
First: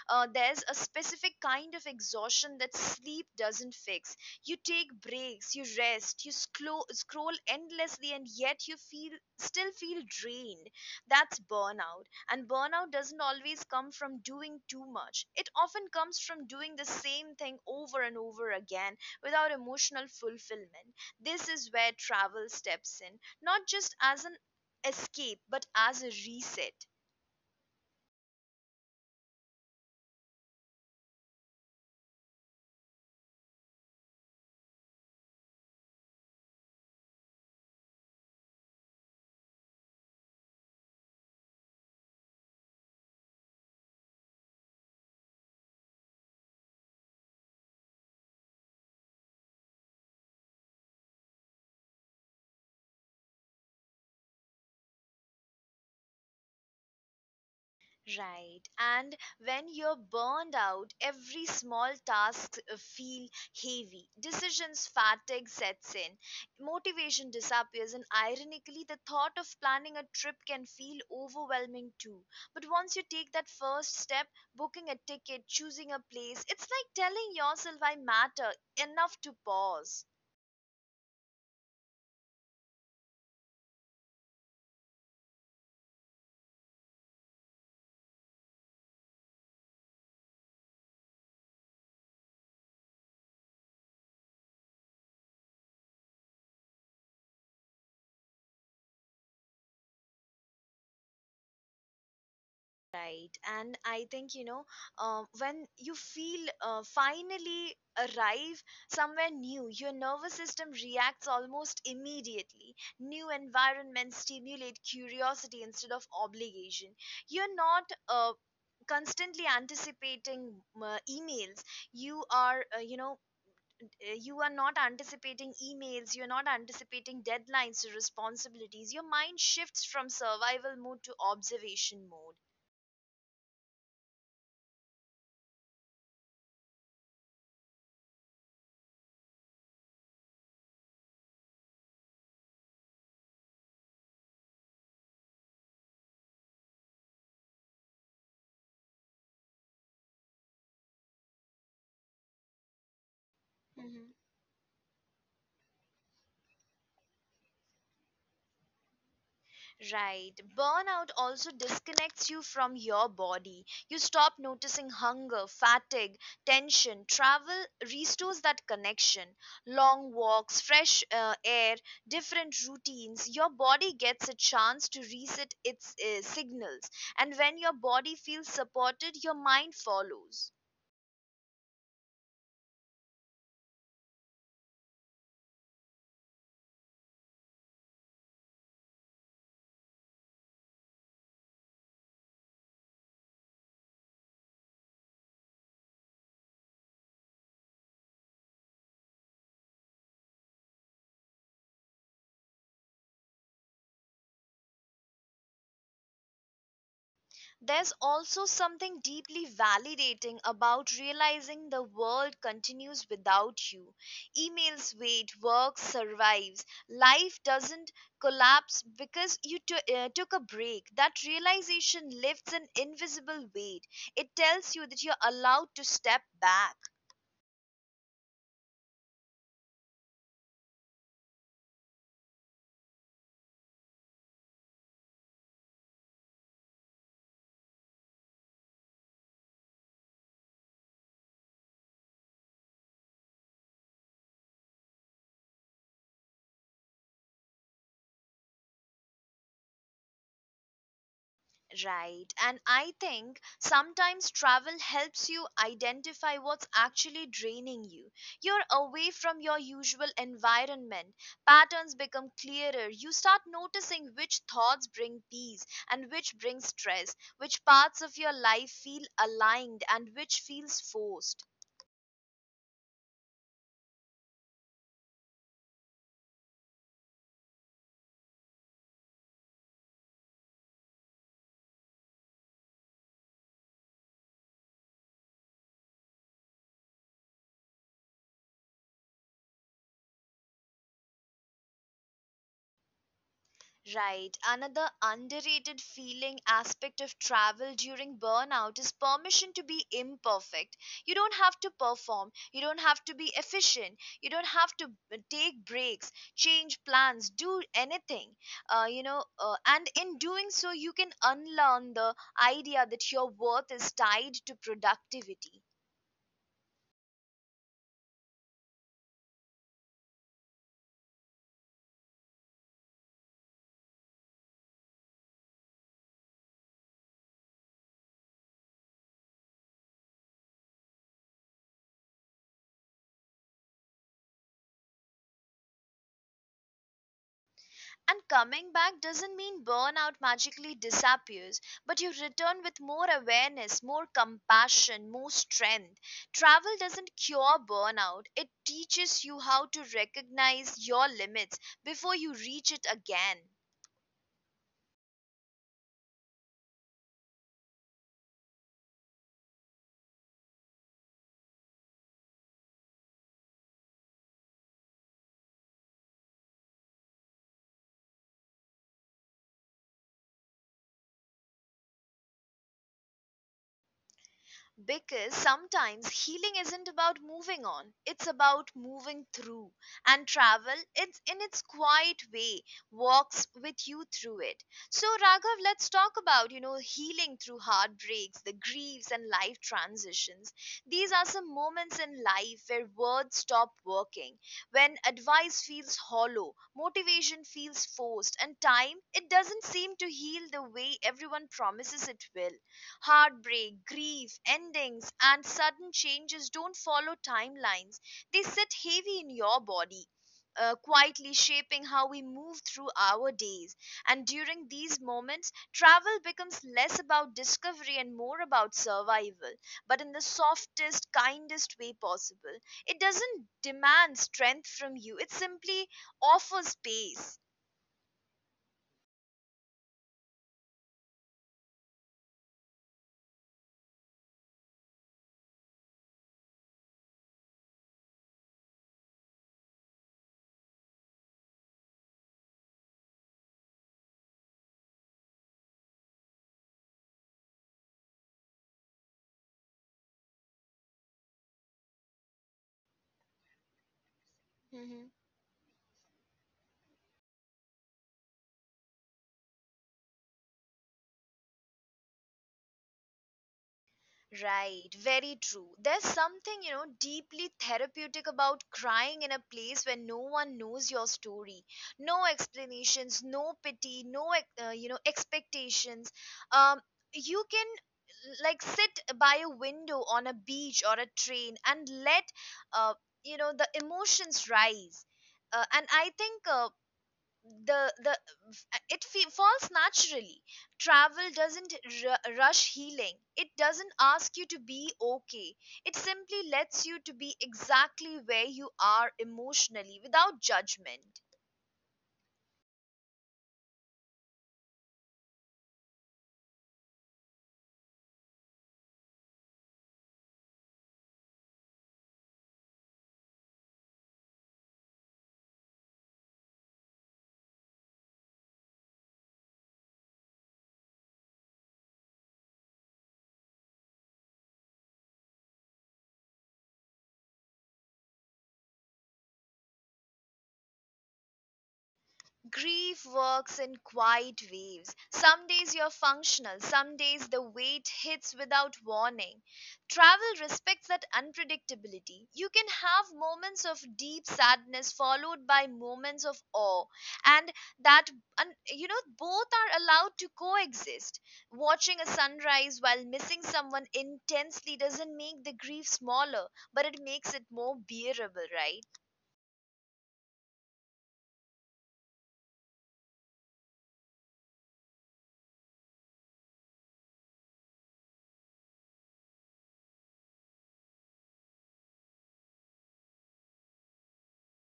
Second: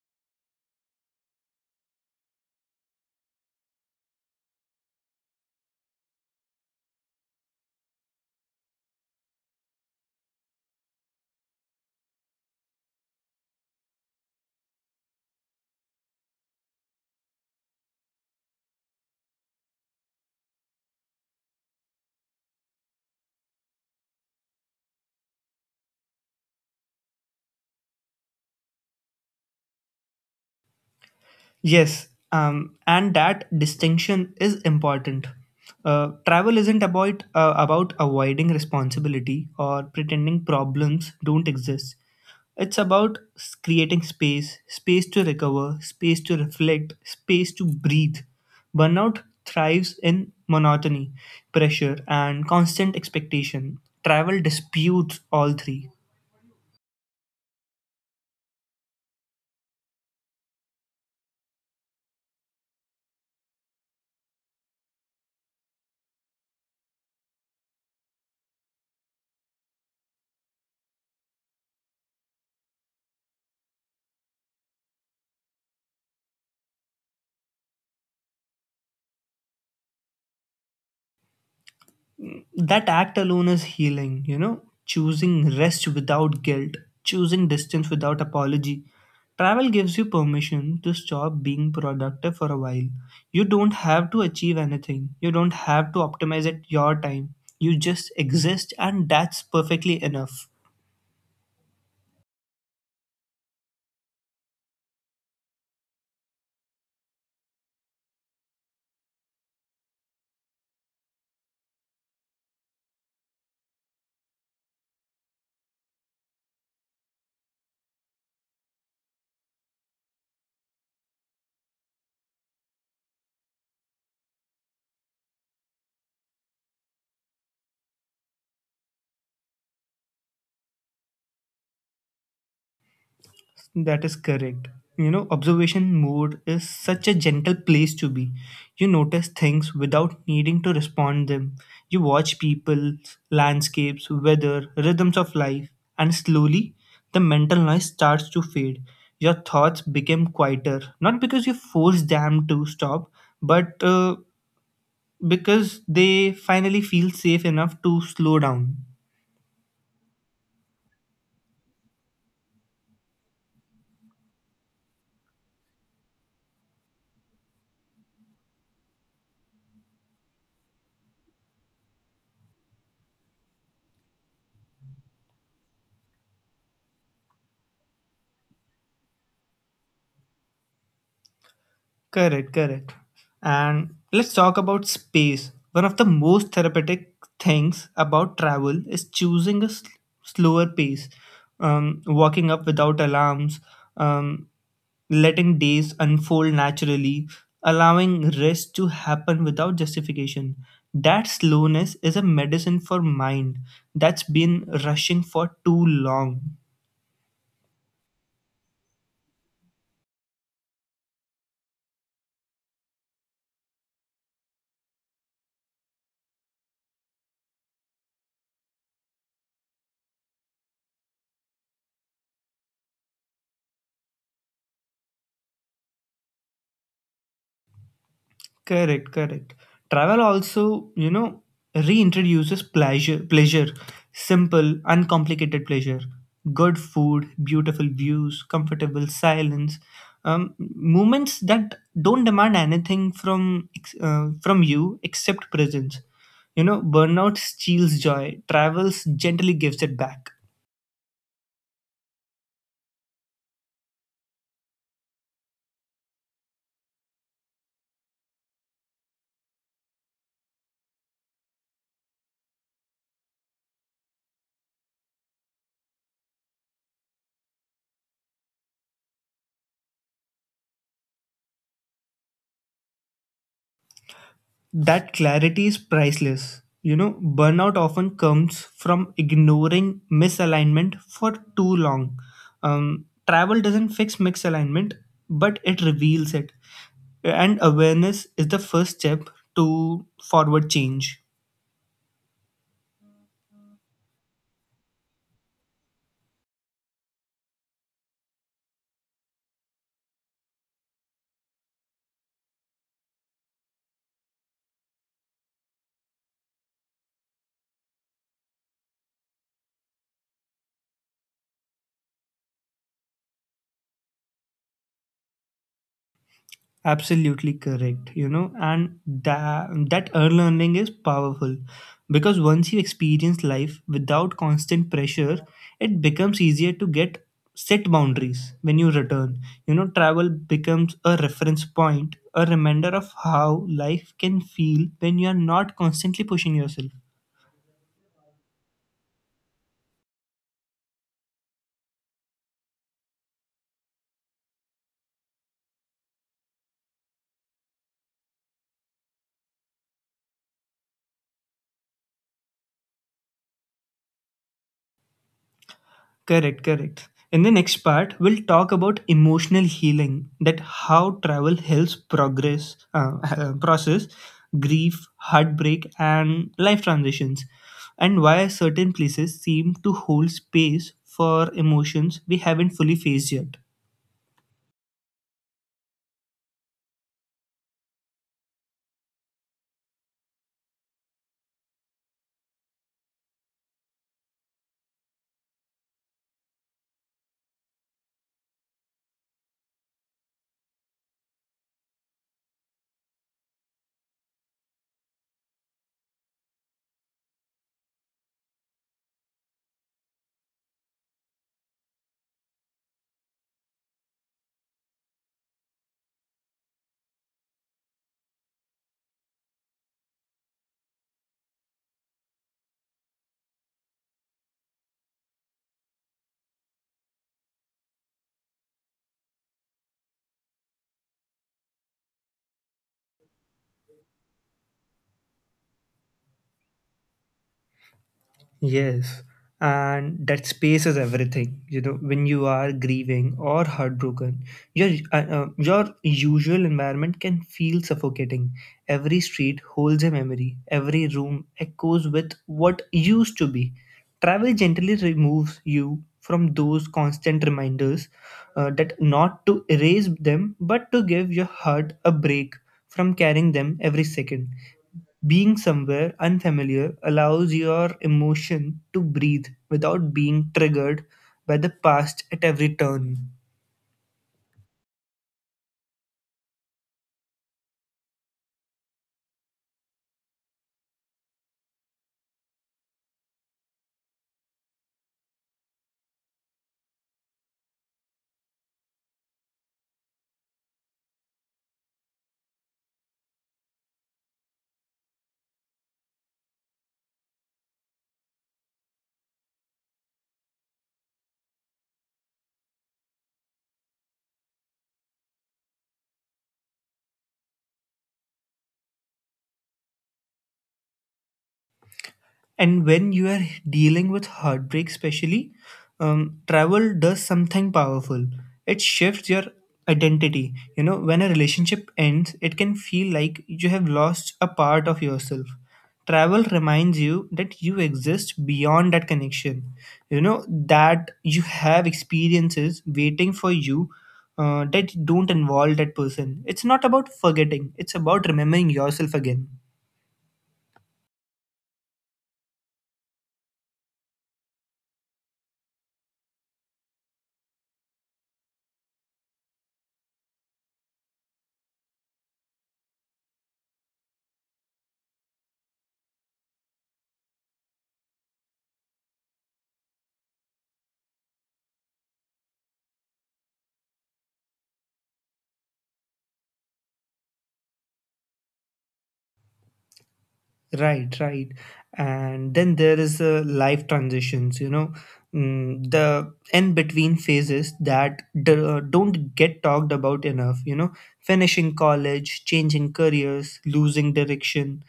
[SPEAKER 1] There's a specific kind of exhaustion that sleep doesn't fix. You take breaks, you rest, you scroll endlessly, and yet you feel still feel drained. That's burnout. And burnout doesn't always come from doing too much, it often comes from doing the same thing over and over again without emotional fulfillment. This is where travel steps in, not just as an escape but as a reset.
[SPEAKER 2] Yes, and that distinction is important. Travel isn't about avoiding responsibility or pretending problems don't exist. It's about creating space, space to recover, space to reflect, space to breathe. Burnout thrives in monotony, pressure, and constant expectation. Travel disputes all three.
[SPEAKER 1] Right. And when you're burned out, every small task feel heavy, decisions fatigue sets in, motivation disappears, and ironically the thought of planning a trip can feel overwhelming too. But once you take that first step, booking a ticket, choosing a place, it's like telling yourself I matter enough to pause.
[SPEAKER 2] That act alone is healing, you know, choosing rest without guilt, choosing distance without apology. Travel gives you permission to stop being productive for a while. You don't have to achieve anything, you don't have to optimize at your time. You just exist, and that's perfectly enough.
[SPEAKER 1] Right. And I think, you know, when you feel finally arrive somewhere new, your nervous system reacts almost immediately. New environments stimulate curiosity instead of obligation. You're not constantly anticipating emails you are you know you are not anticipating emails, you're not anticipating deadlines to responsibilities. Your mind shifts from survival mode to observation mode.
[SPEAKER 2] That is correct. You know, observation mode is such a gentle place to be. You notice things without needing to respond them. You watch people, landscapes, weather, rhythms of life, and slowly the mental noise starts to fade. Your thoughts become quieter, not because you force them to stop, but because they finally feel safe enough to slow down.
[SPEAKER 1] Right. Burnout also disconnects you from your body. You stop noticing hunger, fatigue, tension. Travel restores that connection. Long walks, fresh air, different routines. Your body gets a chance to reset its signals. And when your body feels supported, your mind follows.
[SPEAKER 2] Correct, correct. And let's talk about space. One of the most therapeutic things about travel is choosing a slower pace, walking up without alarms, um, letting days unfold naturally, allowing rest to happen without justification. That slowness is a medicine for mind that's been rushing for too long.
[SPEAKER 1] There's also something deeply validating about realizing the world continues without you. Emails wait, work survives, life doesn't collapse because you took a break. That realization lifts an invisible weight. It tells you that you're allowed to step back.
[SPEAKER 2] Correct, correct. Travel also, you know, reintroduces pleasure, pleasure, simple, uncomplicated pleasure, good food, beautiful views, comfortable silence, moments that don't demand anything from from you except presence. You know, burnout steals joy, travels gently gives it back.
[SPEAKER 1] Right. And I think sometimes travel helps you identify what's actually draining you. You're away from your usual environment. Patterns become clearer. You start noticing which thoughts bring peace and which bring stress, which parts of your life feel aligned and which feels forced.
[SPEAKER 2] That clarity is priceless. You know, burnout often comes from ignoring misalignment for too long. Travel doesn't fix misalignment, but it reveals it. And awareness is the first step to forward change.
[SPEAKER 1] Right. Another underrated feeling aspect of travel during burnout is permission to be imperfect. You don't have to perform, you don't have to be efficient, you don't have to take breaks, change plans, do anything. And in doing so, you can unlearn the idea that your worth is tied to productivity.
[SPEAKER 2] Absolutely correct, you know, and that early learning is powerful because once you experience life without constant pressure, it becomes easier to get set boundaries when you return. You know, travel becomes a reference point, a reminder of how life can feel when you are not constantly pushing yourself.
[SPEAKER 1] And coming back doesn't mean burnout magically disappears, but you return with more awareness, more compassion, more strength. Travel doesn't cure burnout, it teaches you how to recognize your limits before you reach it again.
[SPEAKER 2] Correct, correct. In the next part, we'll talk about emotional healing, that how travel helps process, grief, heartbreak, and life transitions, and why certain places seem to hold space for emotions we haven't fully faced yet.
[SPEAKER 1] Because sometimes healing isn't about moving on, it's about moving through, and travel, it's in its quiet way, walks with you through it. So, Raghav, let's talk about, you know, healing through heartbreaks, the griefs, and life transitions. These are some moments in life where words stop working, when advice feels hollow, motivation feels forced, and time, it doesn't seem to heal the way everyone promises it will. Heartbreak, grief, endings, and sudden changes don't follow timelines. They sit heavy in your body, quietly shaping how we move through our days. And during these moments, travel becomes less about discovery and more about survival, but in the softest, kindest way possible. It doesn't demand strength from you, it simply offers space.
[SPEAKER 2] Yes, and that space is everything. You know, when you are grieving or heartbroken, your usual environment can feel suffocating. Every street holds a memory. Every room echoes with what used to be. Travel gently removes you from those constant reminders that not to erase them, but to give your heart a break from carrying them every second. Being somewhere unfamiliar allows your emotion to breathe without being triggered by the past at every turn.
[SPEAKER 1] Right, very true. There's something, you know, deeply therapeutic about crying in a place where no one knows your story. No explanations, no pity, no, you know, expectations. Um, you can like sit by a window on a beach or a train and let, uh, you know, the emotions rise. And I think, the it falls naturally. Travel doesn't rush healing, it doesn't ask you to be okay, it simply lets you to be exactly where you are emotionally without judgment.
[SPEAKER 2] And when you are dealing with heartbreak especially, travel does something powerful. It shifts your identity. You know, when a relationship ends it can feel like you have lost a part of yourself. Travel reminds you that you exist beyond that connection. You know, that you have experiences waiting for you that don't involve that person. It's not about forgetting, it's about remembering yourself again.
[SPEAKER 1] Grief works in quiet waves. Some days you're functional, some days the weight hits without warning. Travel respects that unpredictability. You can have moments of deep sadness followed by moments of awe, and that you know, both are allowed to coexist. Watching a sunrise while missing someone intensely doesn't make the grief smaller, but it makes it more bearable, right?
[SPEAKER 2] Right, right. And then there is life transitions, you know, the in between phases that don't get talked about enough, you know, finishing college, changing careers, losing direction,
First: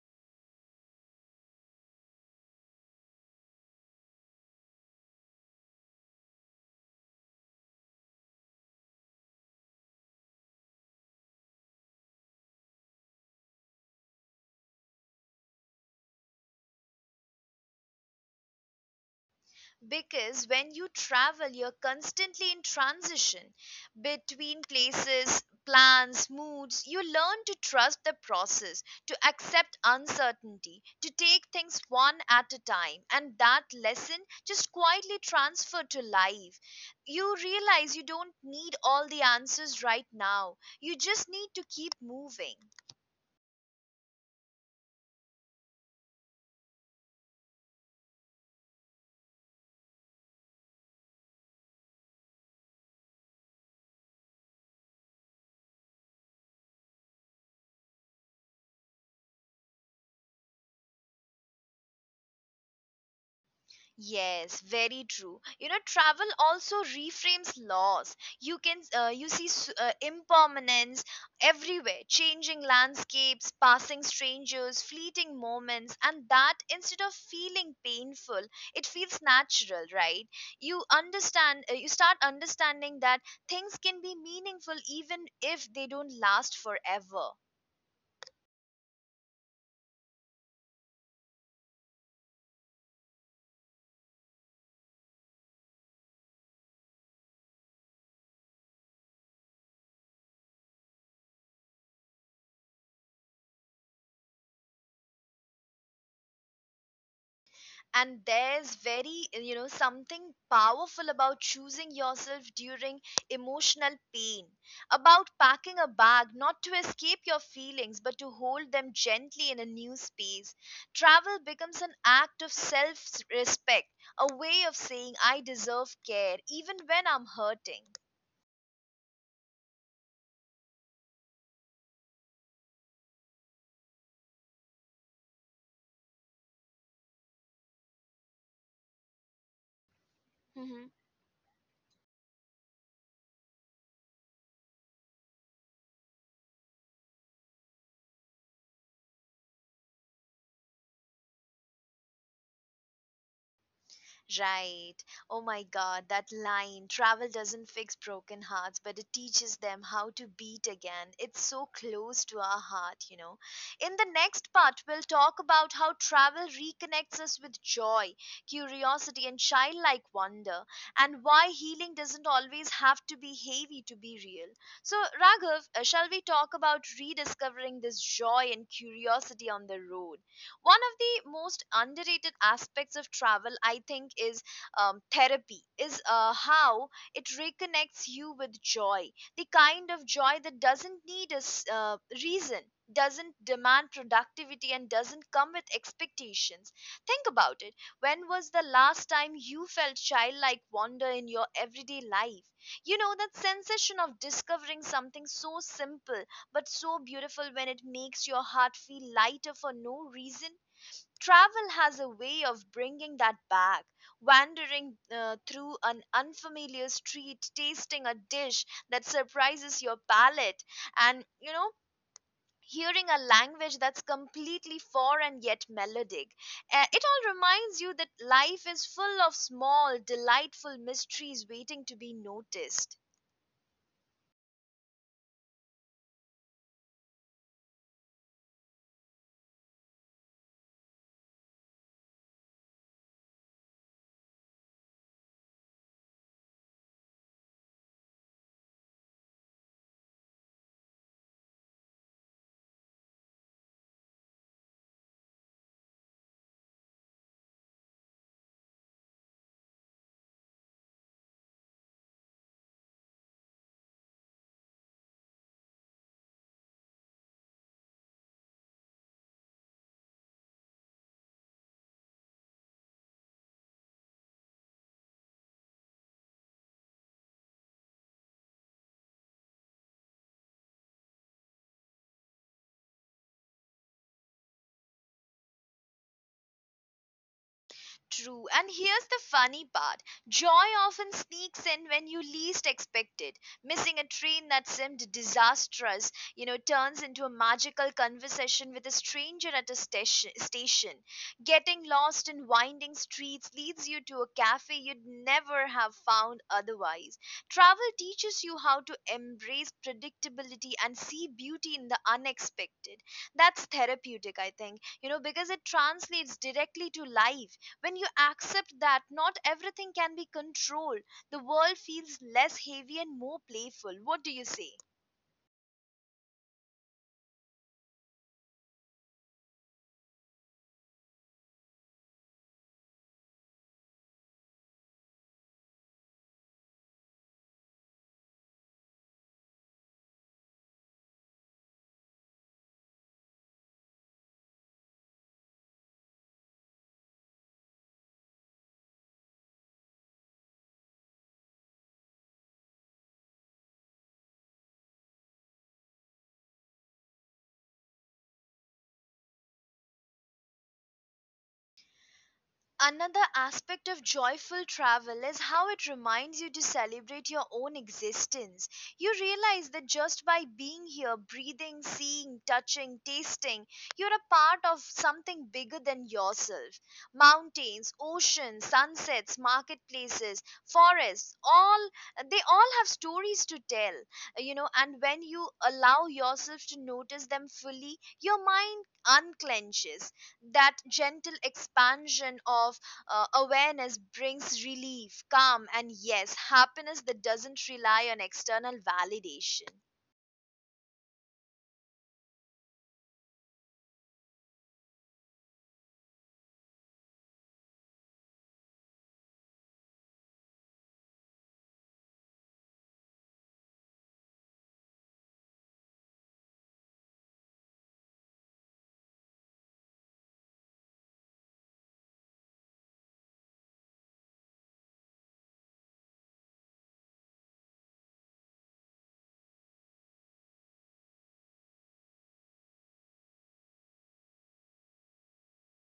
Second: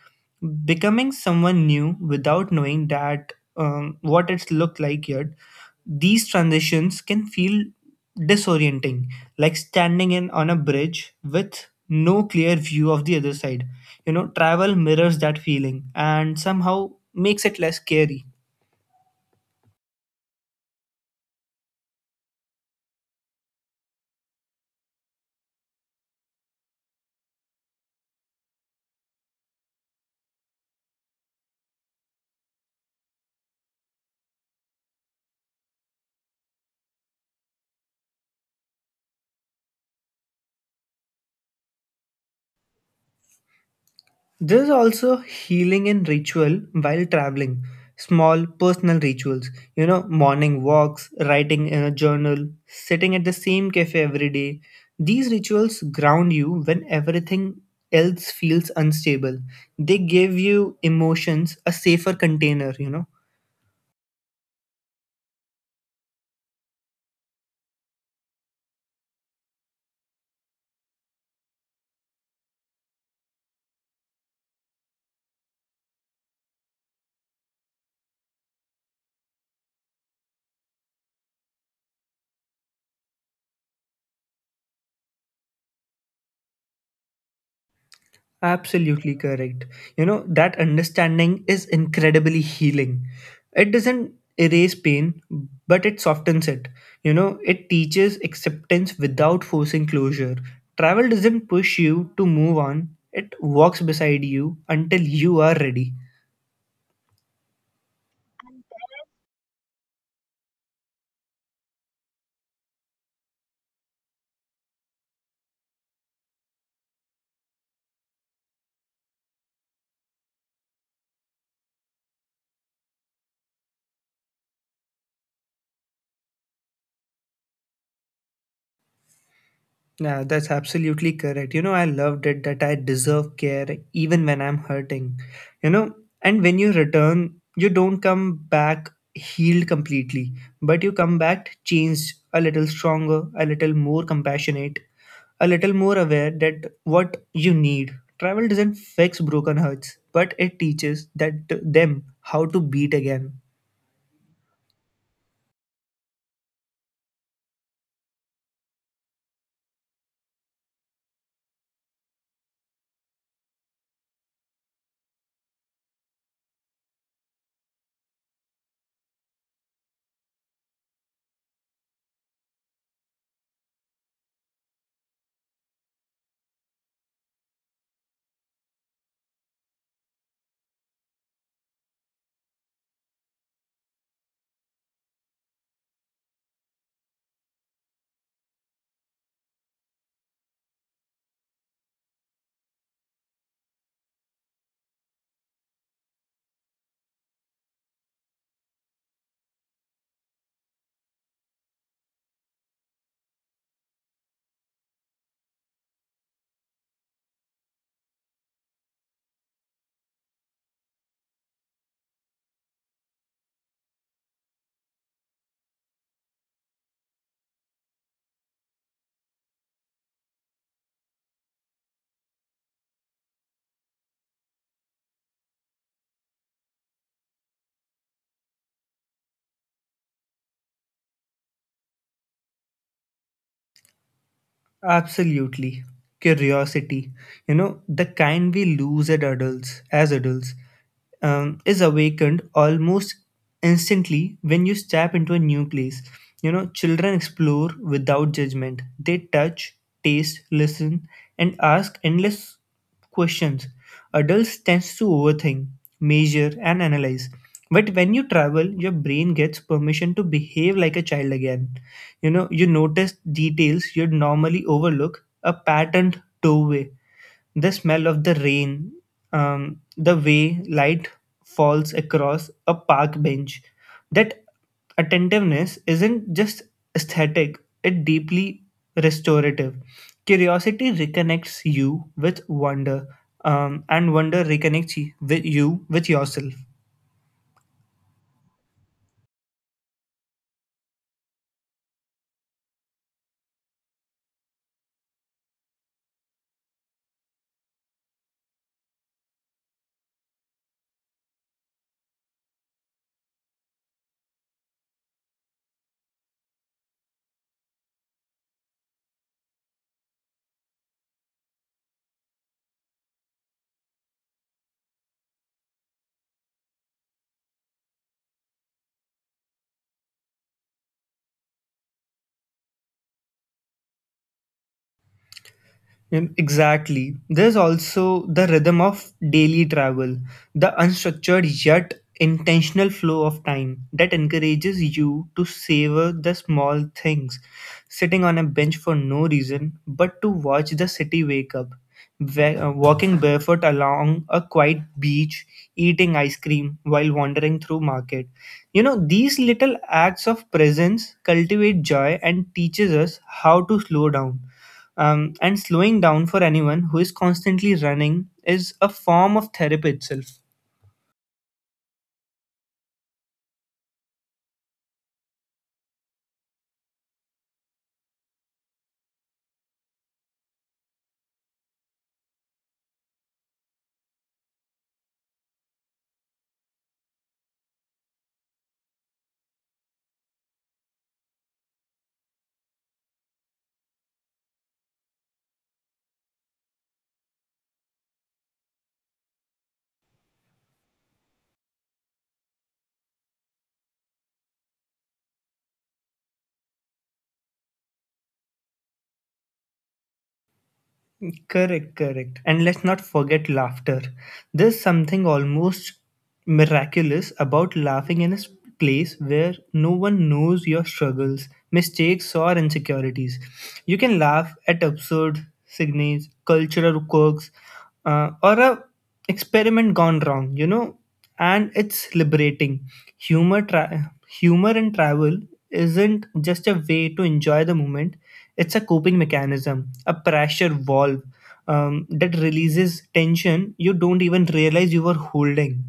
[SPEAKER 2] becoming someone new without knowing that what it's looked like yet. These transitions can feel disorienting, like standing in on a bridge with no clear view of the other side. You know, travel mirrors that feeling and somehow makes it less scary.
[SPEAKER 1] Because when you travel, you're constantly in transition between places, plans, moods. You learn to trust the process, to accept uncertainty, to take things one at a time, and that lesson just quietly transferred to life. You realize you don't need all the answers right now, you just need to keep moving.
[SPEAKER 2] There's also healing in ritual while traveling. Small personal rituals, you know, morning walks, writing in a journal, sitting at the same cafe every day. These rituals ground you when everything else feels unstable. They give you emotions a safer container, you know.
[SPEAKER 1] Yes, very true. You know, travel also reframes laws. You can you see impermanence everywhere, changing landscapes, passing strangers, fleeting moments, and that instead of feeling painful, it feels natural, right? You start understanding that things can be meaningful even if they don't last forever.
[SPEAKER 2] Absolutely correct. You know, that understanding is incredibly healing. It doesn't erase pain, but it softens it. You know, it teaches acceptance without forcing closure. Travel doesn't push you to move on, it walks beside you until you are ready.
[SPEAKER 1] And there's very, you know, something powerful about choosing yourself during emotional pain, about packing a bag not to escape your feelings but to hold them gently in a new space. Travel becomes an act of self respect, a way of saying I deserve care even when I'm hurting.
[SPEAKER 2] Yeah, that's absolutely correct. You know, I loved it that I deserve care even when I'm hurting. You know, and when you return, you don't come back healed completely, but you come back changed, a little stronger, a little more compassionate, a little more aware that what you need. Travel doesn't fix broken hearts, but it teaches that them how to beat again.
[SPEAKER 1] Right. Oh my God, that line. Travel doesn't fix broken hearts, but it teaches them how to beat again. It's so close to our heart, you know. In the next part, we'll talk about how travel reconnects us with joy, curiosity, and childlike wonder, and why healing doesn't always have to be heavy to be real. So, Raghav, shall we talk about rediscovering this joy and curiosity on the road? One of the most underrated aspects of travel, I think, is therapy, is how it reconnects you with joy, the kind of joy that doesn't need a reason, doesn't demand productivity, and doesn't come with expectations. Think about it. When was the last time you felt childlike wonder in your everyday life? You know, that sensation of discovering something so simple but so beautiful when it makes your heart feel lighter for no reason. Travel has a way of bringing that back. Wandering through an unfamiliar street, tasting a dish that surprises your palate, and you know, hearing a language that's completely foreign yet melodic. It all reminds you that life is full of small, delightful mysteries waiting to be noticed.
[SPEAKER 2] Absolutely. Curiosity, you know, the kind we lose at adults, as adults, is awakened almost instantly when you step into a new place. You know, children explore without judgment. They touch, taste, listen, and ask endless questions. Adults tend to overthink, measure, and analyze. But when you travel, your brain gets permission to behave like a child again. You know, you notice details you'd normally overlook a patterned doorway, the smell of the rain, the way light falls across a park bench. That attentiveness isn't just aesthetic, it's deeply restorative. Curiosity reconnects you with wonder, and wonder reconnects with you with yourself.
[SPEAKER 1] True. And here's the funny part, joy often sneaks in when you least expect it. Missing a train that seemed disastrous, turns into a magical conversation with a stranger at a station. Getting lost in winding streets leads you to a cafe you'd never have found otherwise. Travel teaches you how to embrace predictability and see beauty in the unexpected. That's therapeutic, I think, because it translates directly to life when you accept that not everything can be controlled, the world feels less heavy and more playful. What do you say?
[SPEAKER 2] Exactly. There's also the rhythm of daily travel, the unstructured yet intentional flow of time that encourages you to savor the small things, sitting on a bench for no reason but to watch the city wake up, walking barefoot along a quiet beach, eating ice cream while wandering through market. You know, these little acts of presence cultivate joy and teaches us how to slow down, and slowing down for anyone who is constantly running is a form of therapy itself.
[SPEAKER 1] Another aspect of joyful travel is how it reminds you to celebrate your own existence. You realize that just by being here, breathing, seeing, touching, tasting, you're a part of something bigger than yourself. Mountains, oceans, sunsets, marketplaces, forests, all they all have stories to tell, and when you allow yourself to notice them fully, your mind unclenches that gentle expansion of awareness brings relief, calm, and yes, happiness that doesn't rely on external validation.
[SPEAKER 2] Correct, correct. And let's not forget laughter. There's something almost miraculous about laughing in a place where no one knows your struggles, mistakes, or insecurities. You can laugh at absurd signes, cultural quirks, or a experiment gone wrong. You know, and it's liberating. Humor, tra- humor in travel isn't just a way to enjoy the moment; it's a coping mechanism, a pressure valve that releases tension you don't even realize you were holding.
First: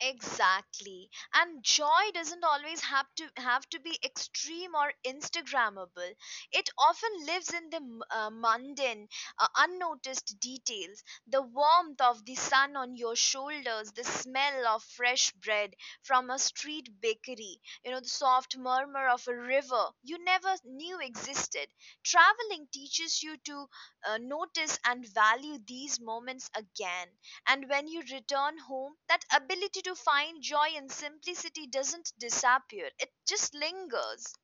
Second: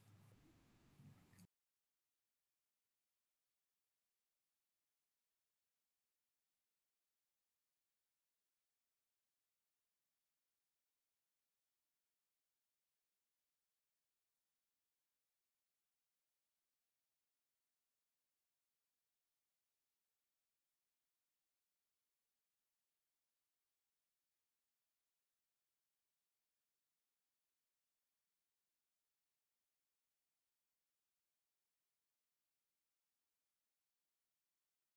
[SPEAKER 1] Exactly. And joy doesn't always have to be extreme or instagrammable. It often lives in the mundane, unnoticed details. The warmth of the sun on your shoulders, the smell of fresh bread from a street bakery, the soft murmur of a river you never knew existed. Traveling teaches you to notice and value these moments again. And when you return home, that ability to find joy in simplicity doesn't disappear, it just lingers.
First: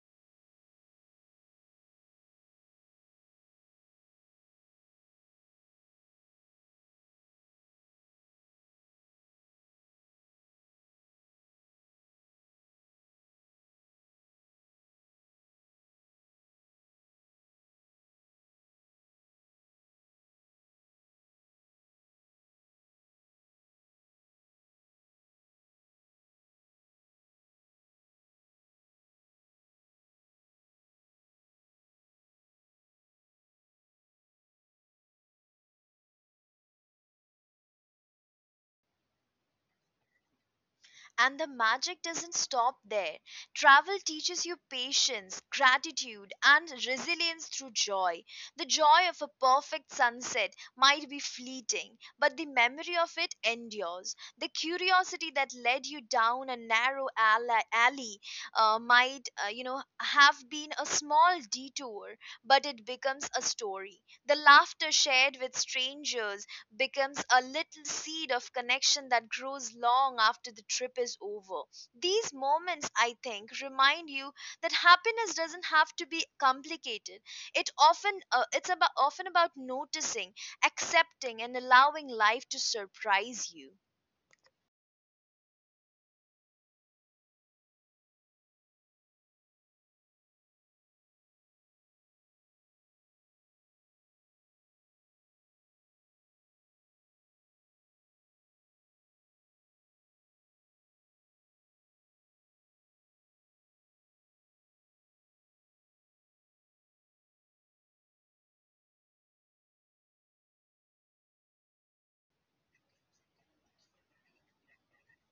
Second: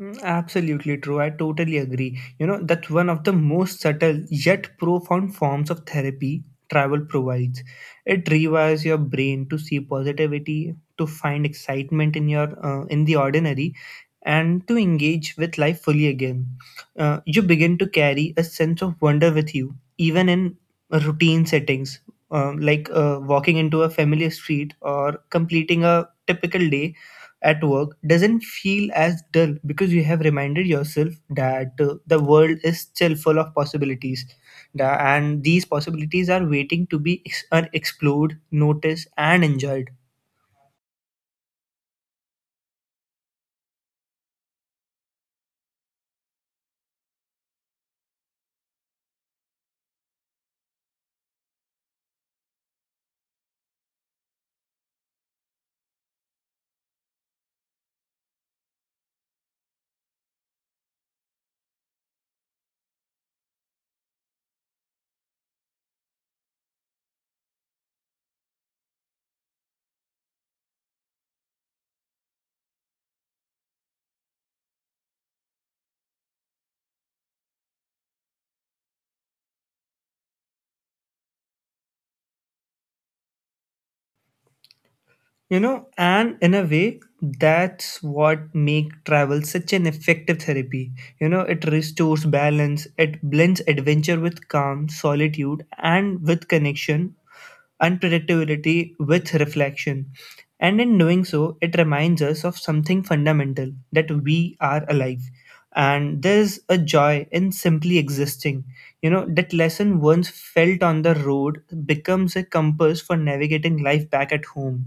[SPEAKER 2] Absolutely true. I totally agree. You know, that's one of the most subtle yet profound forms of therapy travel provides. It rewires your brain to see positivity, to find excitement in your in the ordinary, and to engage with life fully again. You begin to carry a sense of wonder with you, even in routine settings, like walking into a familiar street or completing a typical day at work doesn't feel as dull because you have reminded yourself that the world is still full of possibilities. And these possibilities are waiting to are explored, noticed, and enjoyed.
[SPEAKER 1] And the magic doesn't stop there. Travel teaches you patience, gratitude, and resilience through joy. The joy of a perfect sunset might be fleeting, but the memory of it endures. The curiosity that led you down a narrow alley might, have been a small detour, but it becomes a story. The laughter shared with strangers becomes a little seed of connection that grows long after the trip is over. These moments, I think, remind you that happiness doesn't have to be complicated. It often it's about often about noticing, accepting, and allowing life to surprise you.
[SPEAKER 2] You know, and in a way, that's what make travel such an effective therapy. You know, it restores balance. It blends adventure with calm, solitude and with connection, unpredictability with reflection. And in doing so, it reminds us of something fundamental that we are alive. And there's a joy in simply existing. You know, that lesson once felt on the road becomes a compass for navigating life back at home.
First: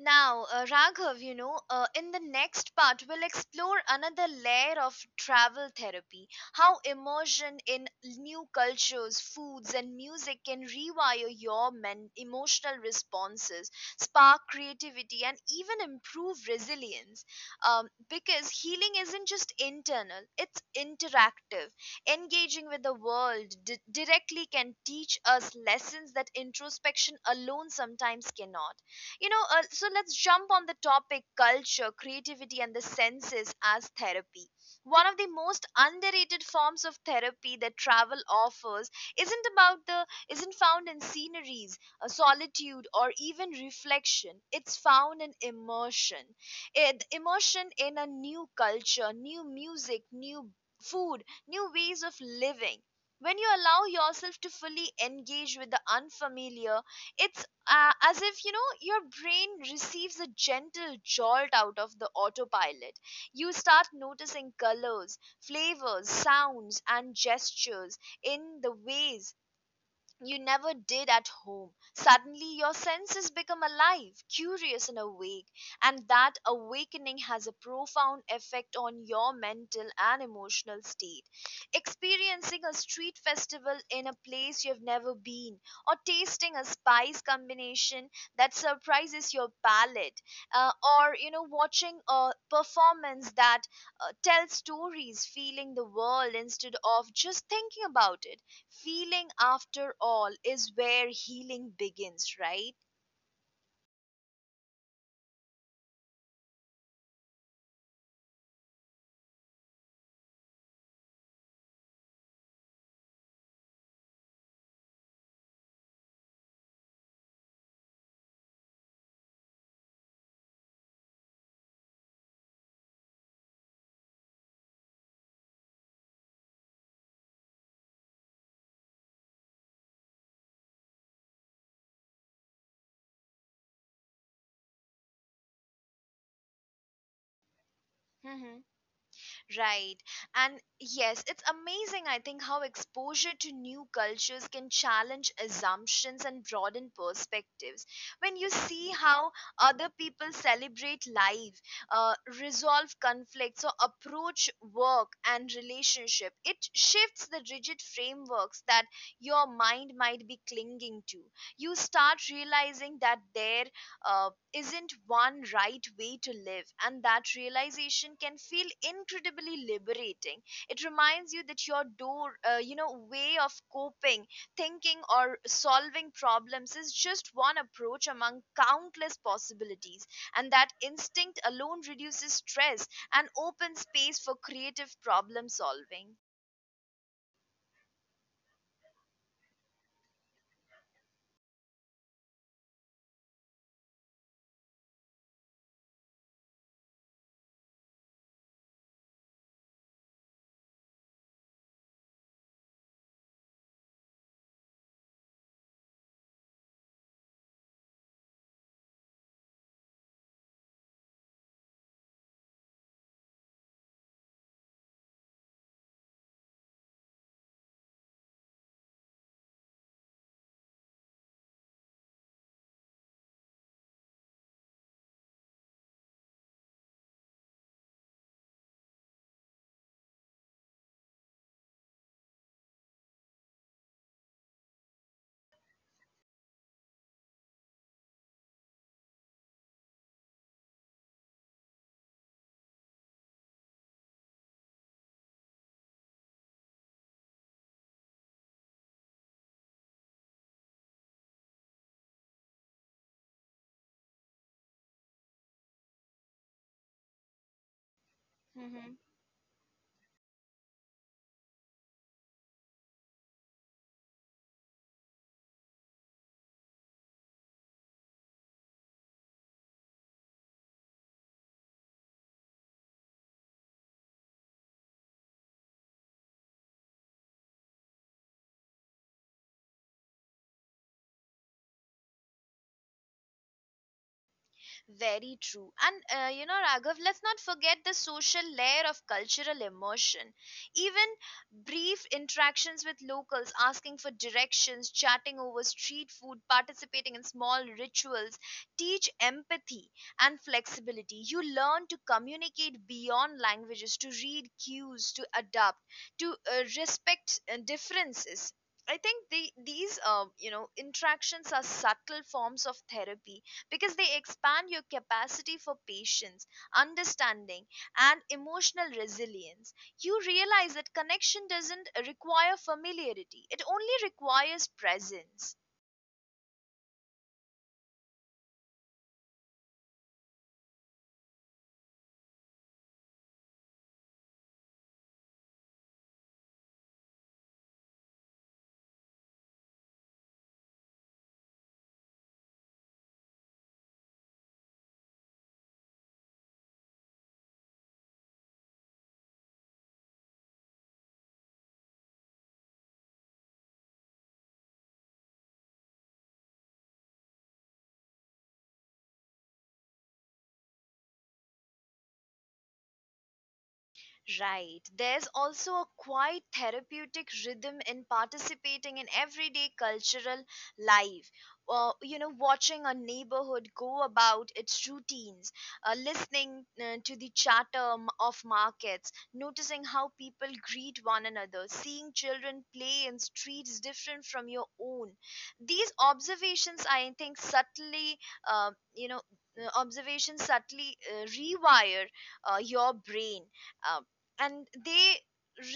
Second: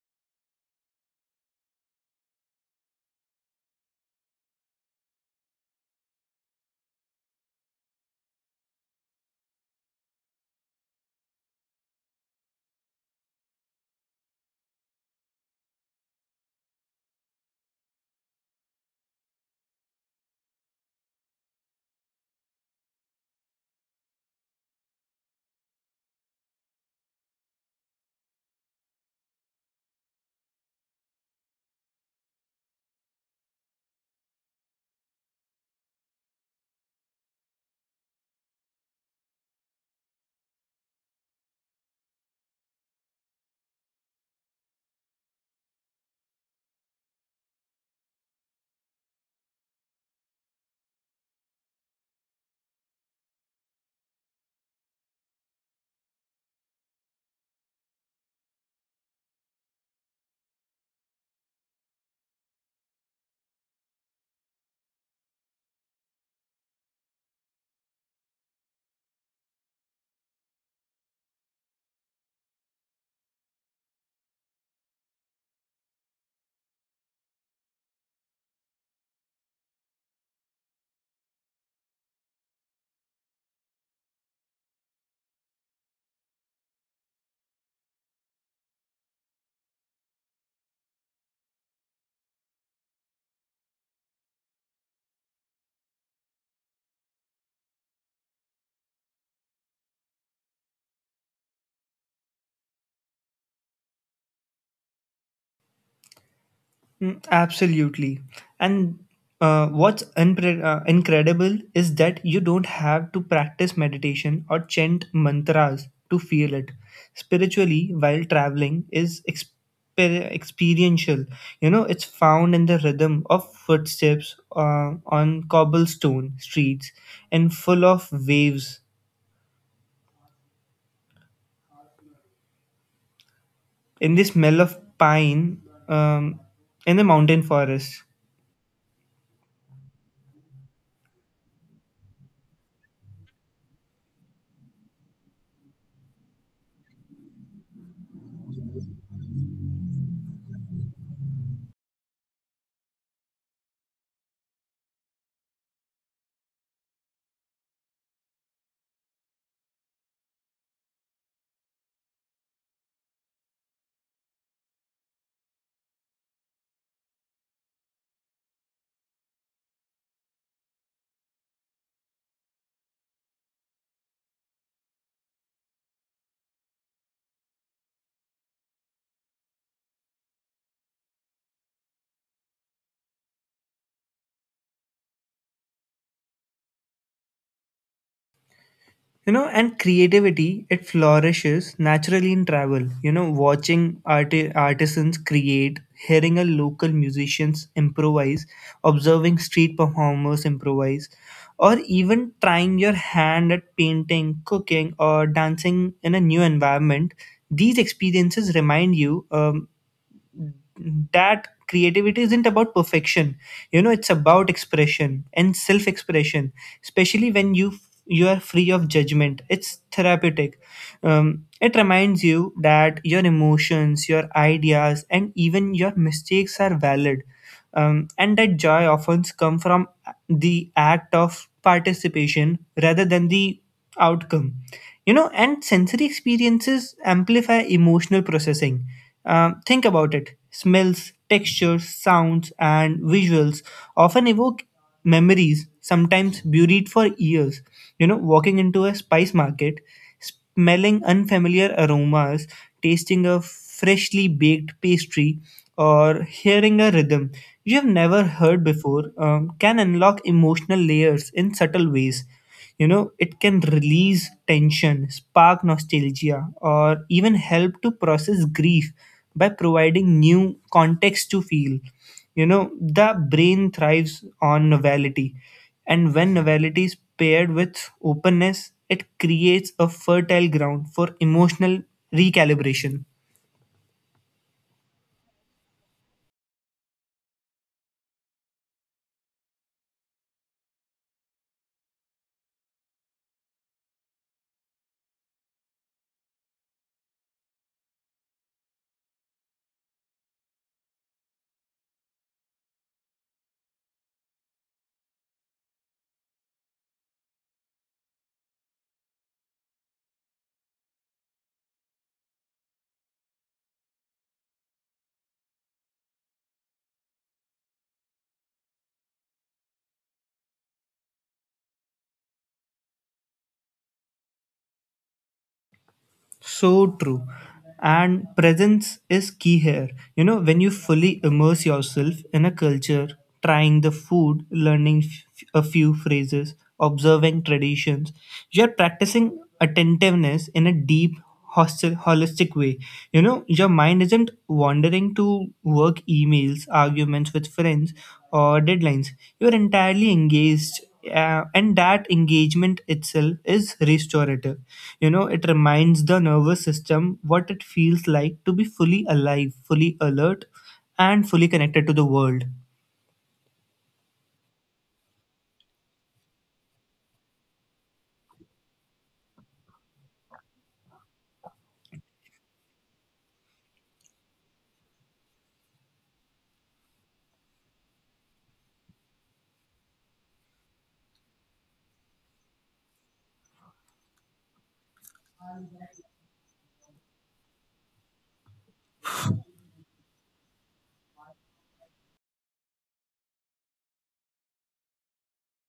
[SPEAKER 1] Now, Raghav, in the next part, we'll explore another layer of travel therapy, how immersion in new cultures, foods, and music can rewire your emotional responses, spark creativity, and even improve resilience. Because healing isn't just internal, it's interactive. Engaging with the world directly can teach us lessons that introspection alone sometimes cannot. So let's jump on the topic culture, creativity, and the senses as therapy. One of the most underrated forms of therapy that travel offers isn't about the isn't found in sceneries, solitude, or even reflection. It's found in immersion. Immersion in a new culture, new music, new food, new ways of living. When you allow yourself to fully engage with the unfamiliar, it's as if your brain receives a gentle jolt out of the autopilot. You start noticing colors, flavors, sounds and gestures in the ways you never did at home. Suddenly your senses become alive, curious, and awake, and that awakening has a profound effect on your mental and emotional state. Experiencing a street festival in a place you've never been, or tasting a spice combination that surprises your palate, uh, or watching a performance that tells stories, feeling the world instead of just thinking about it. Feeling, after all, is where healing begins, right?
[SPEAKER 2] Mm, absolutely. And what's incredible is that you don't have to practice meditation or chant mantras to feel it. Spiritually, while traveling, is experiential. You know, it's found in the rhythm of footsteps on cobblestone streets and full of waves, in the smell of pine, um, in the mountain forest.
[SPEAKER 1] Hmm. Right. And yes, it's amazing, I think, how exposure to new cultures can challenge assumptions and broaden perspectives. When you see how other people celebrate life, uh, resolve conflicts, or approach work and relationship, it shifts the rigid frameworks that your mind might be clinging to. You start realizing that their uh, isn't one right way to live, and that realization can feel incredibly liberating. It reminds you that your door, way of coping, thinking, or solving problems is just one approach among countless possibilities, and that instinct alone reduces stress and opens space for creative problem solving.
[SPEAKER 2] You know, and creativity, it flourishes naturally in travel. You know, watching artisans create, hearing a local musicians improvise, observing street performers improvise, or even trying your hand at painting, cooking, or dancing in a new environment, these experiences remind you that creativity isn't about perfection. You know, it's about expression and self expression, especially when you are free of judgment, it's therapeutic. It reminds you that your emotions, your ideas, and even your mistakes are valid, and that joy often comes from the act of participation rather than the outcome. You know, and sensory experiences amplify emotional processing. Think about it: smells, textures, sounds, and visuals often evoke memories, sometimes buried for years. You know, walking into a spice market, smelling unfamiliar aromas, tasting a freshly baked pastry, or hearing a rhythm you have never heard before can unlock emotional layers in subtle ways. You know, it can release tension, spark nostalgia, or even help to process grief by providing new context to feel. You know, the brain thrives on novelty, and when novelty is paired with openness, it creates a fertile ground for emotional recalibration.
[SPEAKER 1] Very true. And Raghav, let's not forget the social layer of cultural immersion. Even brief interactions with locals, asking for directions, chatting over street food, participating in small rituals, teach empathy and flexibility. You learn to communicate beyond languages, to read cues, to adapt, to respect differences. I think these interactions are subtle forms of therapy because they expand your capacity for patience, understanding, and emotional resilience. You realize that connection doesn't require familiarity, it only requires presence.
[SPEAKER 2] So true. And presence is key here. You know, when you fully immerse yourself in a culture, trying the food, learning a few phrases, observing traditions, you're practicing attentiveness in a deep, holistic way. You know, your mind isn't wandering to work emails, arguments with friends, or deadlines. You're entirely engaged. And that engagement itself is restorative. You know, it reminds the nervous system what it feels like to be fully alive, fully alert, and fully connected to the world.
[SPEAKER 1] Right. There's also a quite therapeutic rhythm in participating in everyday cultural life. Watching a neighborhood go about its routines, listening to the chatter of markets, noticing how people greet one another, seeing children play in streets different from your own. These observations, I think, uh, you know, subtly rewire your brain. Um, and they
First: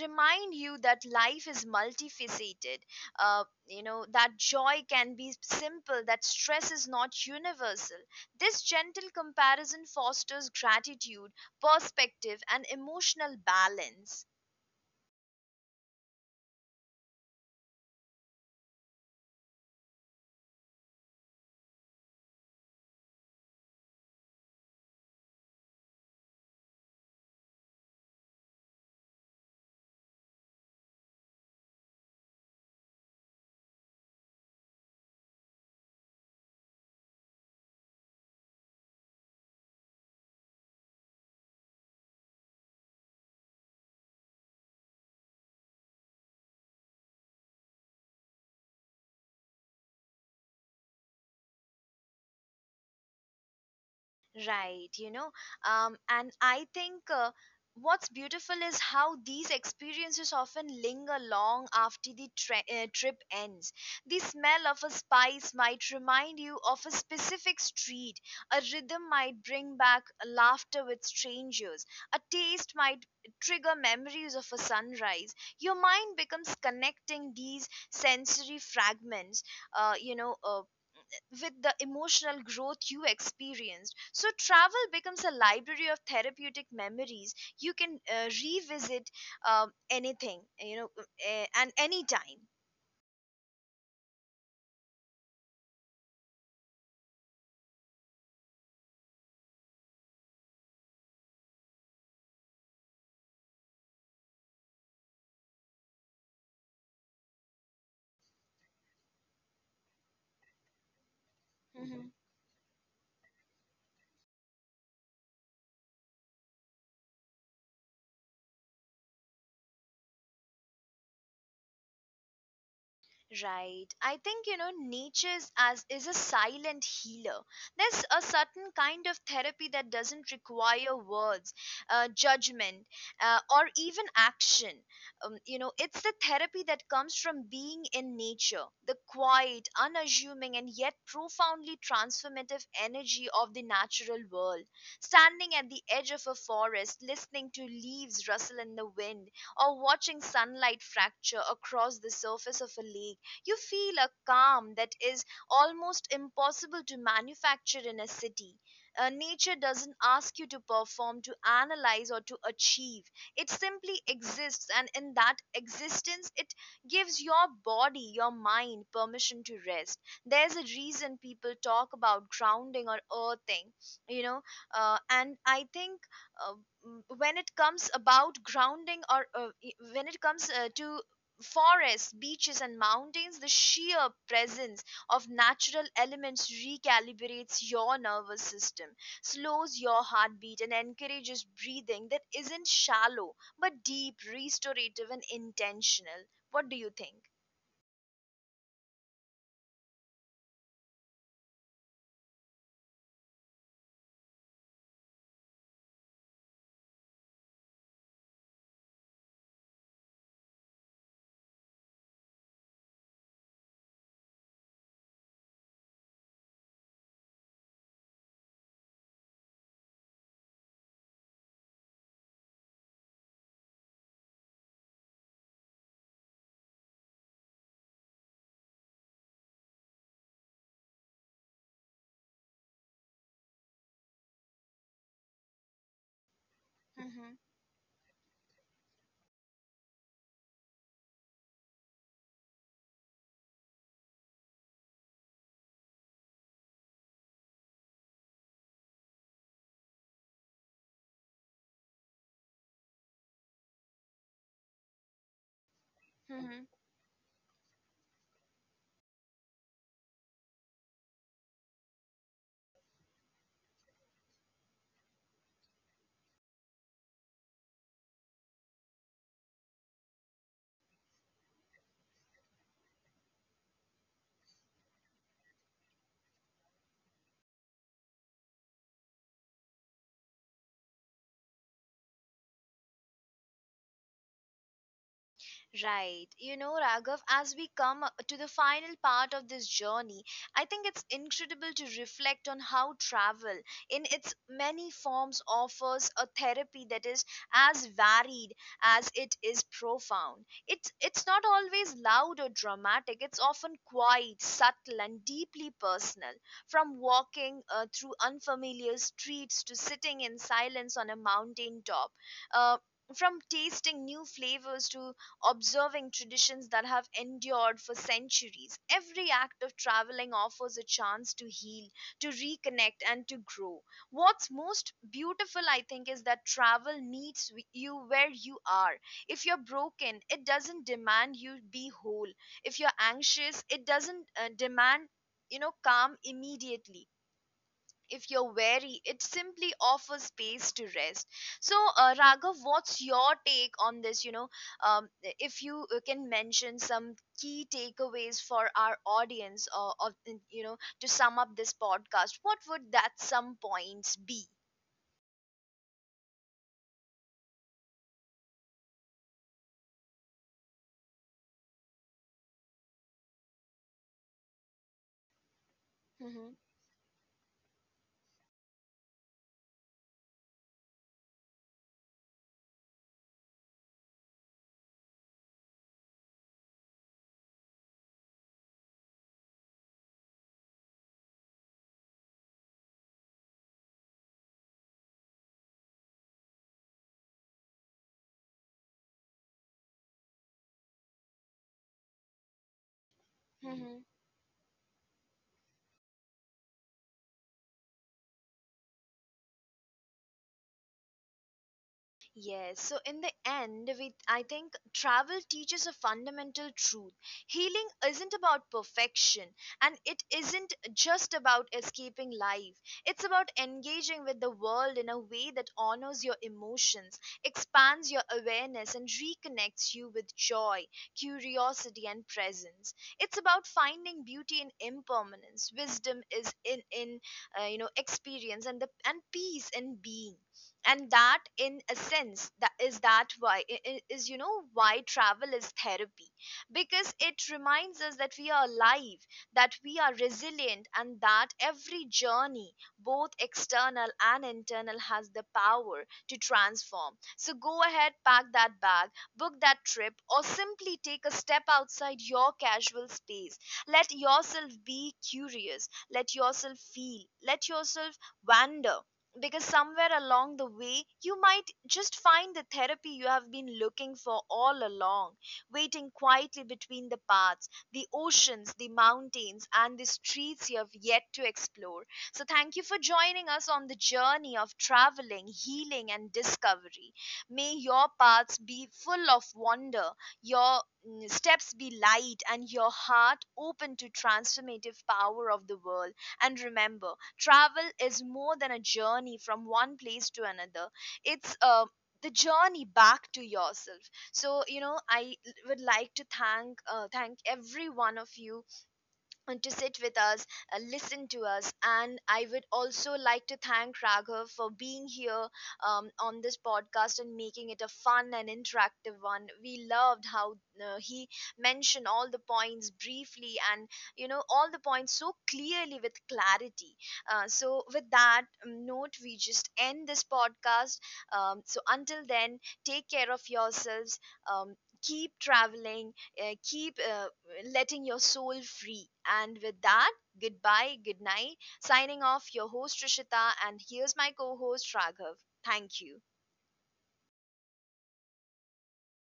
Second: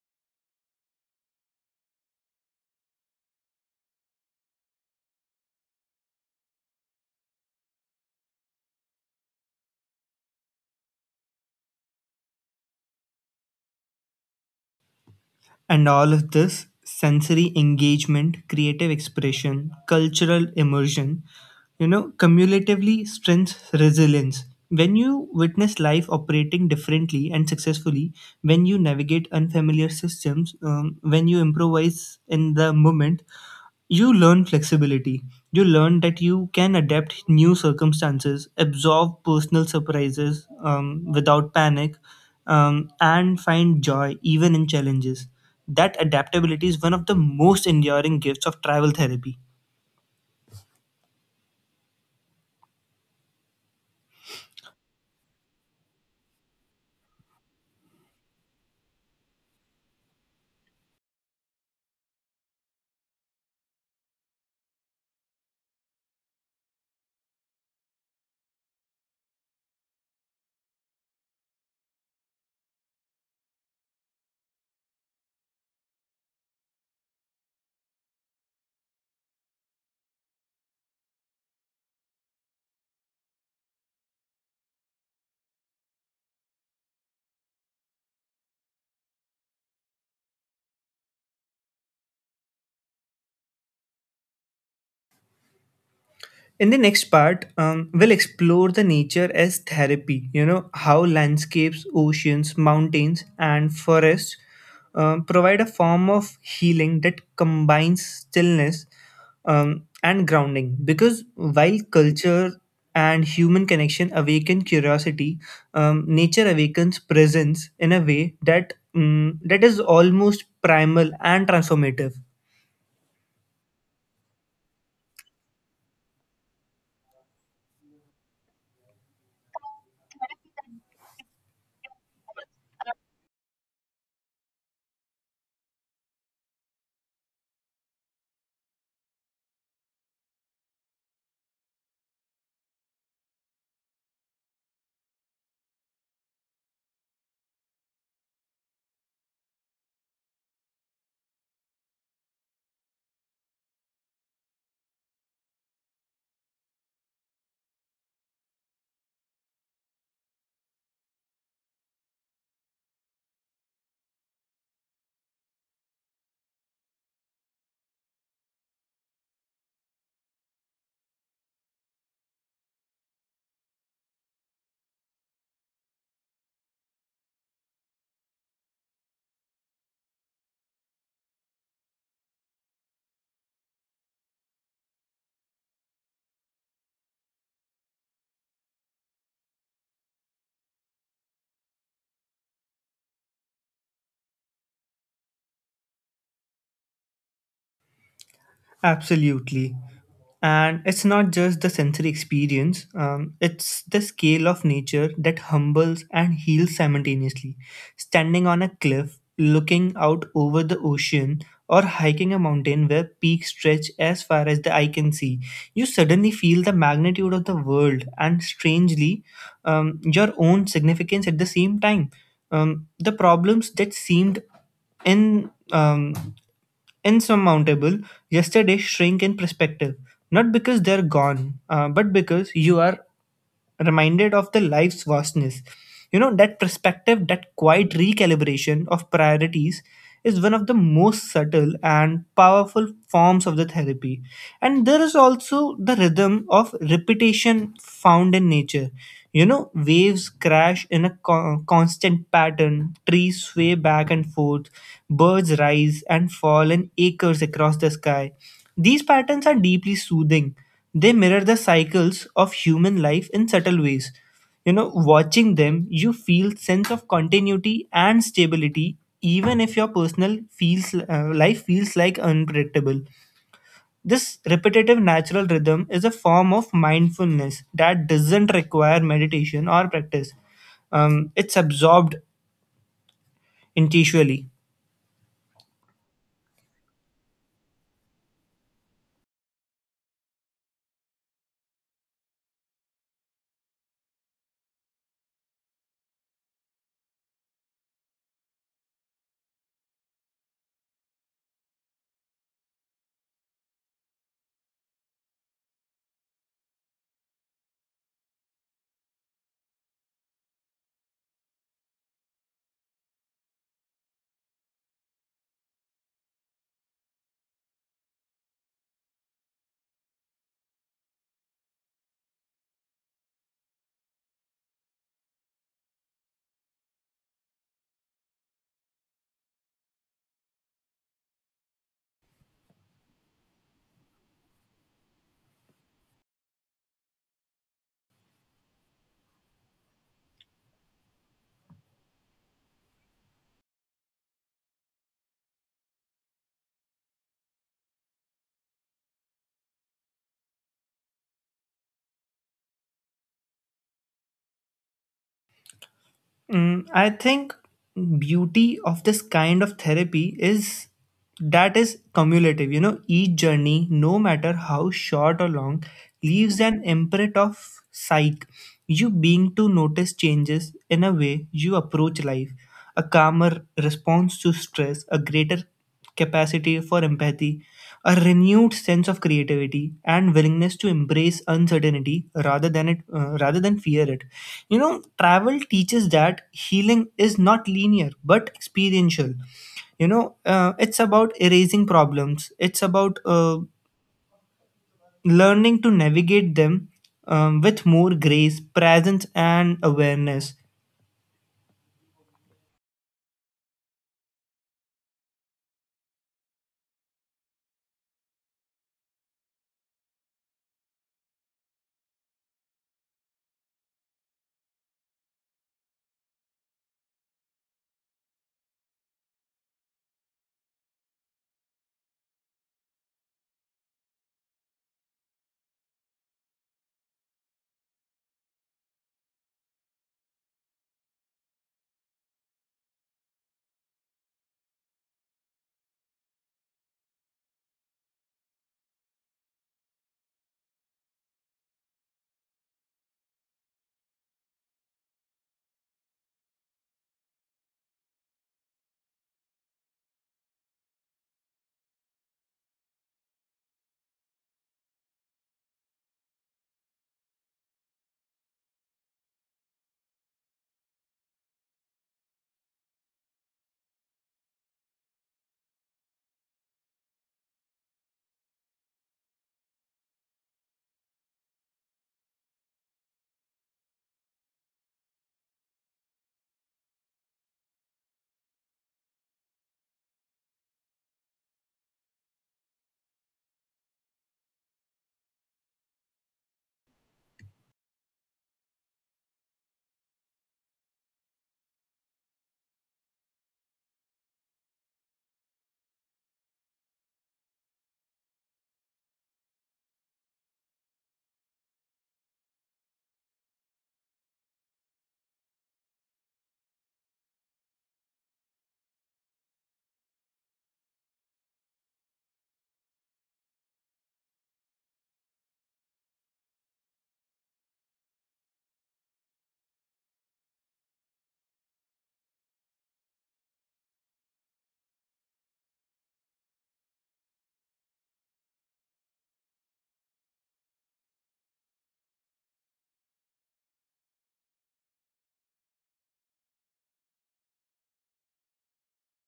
[SPEAKER 1] remind you that life is multifaceted, that joy can be simple, that stress is not universal. This gentle comparison fosters gratitude, perspective and emotional balance.
[SPEAKER 2] And all of this sensory engagement, creative expression, cultural immersion, you know, cumulatively strengths resilience. When you witness life operating differently and successfully, when you navigate unfamiliar systems, when you improvise in the moment, you learn flexibility. You learn that you can adapt new circumstances, absorb personal surprises without panic, and find joy even in challenges. That adaptability is one of the most enduring gifts of travel therapy.
[SPEAKER 1] Right, and I think what's beautiful is how these experiences often linger long after the trip ends. The smell of a spice might remind you of a specific street, a rhythm might bring back laughter with strangers, a taste might trigger memories of a sunrise. Your mind becomes connecting these sensory fragments, uh, you know, uh, with the emotional growth you experienced. So, travel becomes a library of therapeutic memories. You can revisit anything, and anytime.
[SPEAKER 2] In the next part, we'll explore the nature as therapy, you know, how landscapes, oceans, mountains, and forests provide a form of healing that combines stillness and grounding. Because while
[SPEAKER 1] Mhm.
[SPEAKER 2] culture and human connection awaken curiosity, nature awakens presence in a way that is almost primal and transformative.
[SPEAKER 1] Right. I think Nietzsche's as is a silent healer. There's a certain kind of therapy that doesn't require words, judgment, or even action. It's the therapy that comes from being in nature, the quiet, unassuming, and yet profoundly transformative energy of the natural world. Standing at the edge of a forest, listening to leaves rustle in the wind, or watching sunlight fracture across the surface of a lake, you feel a calm that is almost impossible to manufacture in a city. Nature doesn't ask you to perform, to analyze, or to achieve. It simply exists, and in that existence, it gives your body, your mind permission to rest. There's a reason people talk about grounding or earthing, you know, and I think uh, m- when it comes about grounding or I- when it comes to forests, beaches, and mountains, the sheer presence of natural elements recalibrates your nervous system, slows your heartbeat, and encourages breathing that isn't shallow but deep, restorative, and intentional. What do you think?
[SPEAKER 2] Absolutely. And it's not just the sensory experience, it's the scale of nature that humbles and heals simultaneously. Standing on a cliff, looking out over the ocean, or hiking a mountain where peaks stretch as far as the eye can see, you suddenly feel the magnitude of the world and, strangely, your own significance at the same time. The problems that seemed in insurmountable yesterday shrink in perspective, not because they're gone, but because you are reminded of the life's vastness. You know, that
[SPEAKER 1] Hmm.
[SPEAKER 2] perspective, that quiet recalibration of priorities is one of the most subtle and powerful forms of the therapy. And there is also the rhythm of repetition found in nature. You know, waves crash in a constant pattern, trees sway back and forth, birds rise and
[SPEAKER 1] Hmm.
[SPEAKER 2] fall in acres across the sky. These patterns are deeply soothing. They mirror the cycles of human life in subtle ways. You know, watching them, you feel sense of continuity and stability even if your personal feels life feels like unpredictable. This repetitive natural rhythm is a form of mindfulness that doesn't require meditation or practice. It's absorbed intuitively.
[SPEAKER 1] Right. You know, Raghav, as we come up to the final part of this journey, I think it's incredible to reflect on how travel, in its many forms, offers a therapy that is as varied as it is profound. It's not always loud or dramatic, it's often quiet, subtle, and deeply personal. From walking through unfamiliar streets to sitting in silence on a mountain top, uh, from tasting new flavors to observing traditions that have endured for centuries. Every act of traveling offers a chance to heal, to reconnect, and to grow. What's most beautiful, I think, is that travel meets you where you are. If you're broken, it doesn't demand you be whole. If you're anxious, it doesn't demand calm immediately. If you're wary, it simply offers space to rest. So, Raghav, what's your take on this? Um, if you can mention some key takeaways for our audience, or to sum up this podcast, what would that some points be?
[SPEAKER 2] Mm, I think beauty of this kind of therapy is that is cumulative. You know, each journey, no matter how short or long,
[SPEAKER 1] Mm-hmm.
[SPEAKER 2] leaves an imprint of psyche. You being to notice changes in a way you approach life, a calmer response to stress, a greater capacity for empathy, a renewed sense of creativity, and willingness to embrace uncertainty rather than fear it. You know, travel teaches that healing is not linear but experiential. You know, it's about erasing problems. It's about learning to navigate them with more grace, presence, and awareness.
[SPEAKER 1] Yes, so in the end, we I think travel teaches a fundamental truth. Healing isn't about perfection, and it isn't just about escaping life. It's about engaging with the world in a way that honors your emotions, expands your awareness, and reconnects you with joy, curiosity, and presence. It's about finding beauty in impermanence, wisdom is in you know experience, and peace in being. And that, in a sense, that is that why I- is you know why travel is therapy, because it reminds us that we are alive, that we are resilient, and that every journey, both external and internal, has the power to transform. So go ahead, pack that bag, book that trip, or simply take a step outside your casual space. Let yourself be curious, let yourself feel, let yourself wander, because somewhere along the way you might just find the therapy you have been looking for all along, waiting quietly between the paths, the oceans, the mountains, and the streets you have yet to explore. So thank you for joining us on the journey of traveling, healing, and discovery. May your paths be full of wonder, your steps be light, and your heart open to transformative power of the world. And remember, travel is more than a journey from one place to another. It's the journey back to yourself. So I would like to thank every one of you and to sit with us, listen to us. And I would also like to thank Raghav for being here on this podcast and making it a fun and interactive one. We loved how he mentioned all the points briefly and, all the points so clearly with clarity. So, with that note, we just end this podcast. So, until then, take care of yourselves. Um, keep traveling, keep letting your soul free. And with that, goodbye, good night. Signing off, your host Rishita, and here's my co host Raghav. Thank you.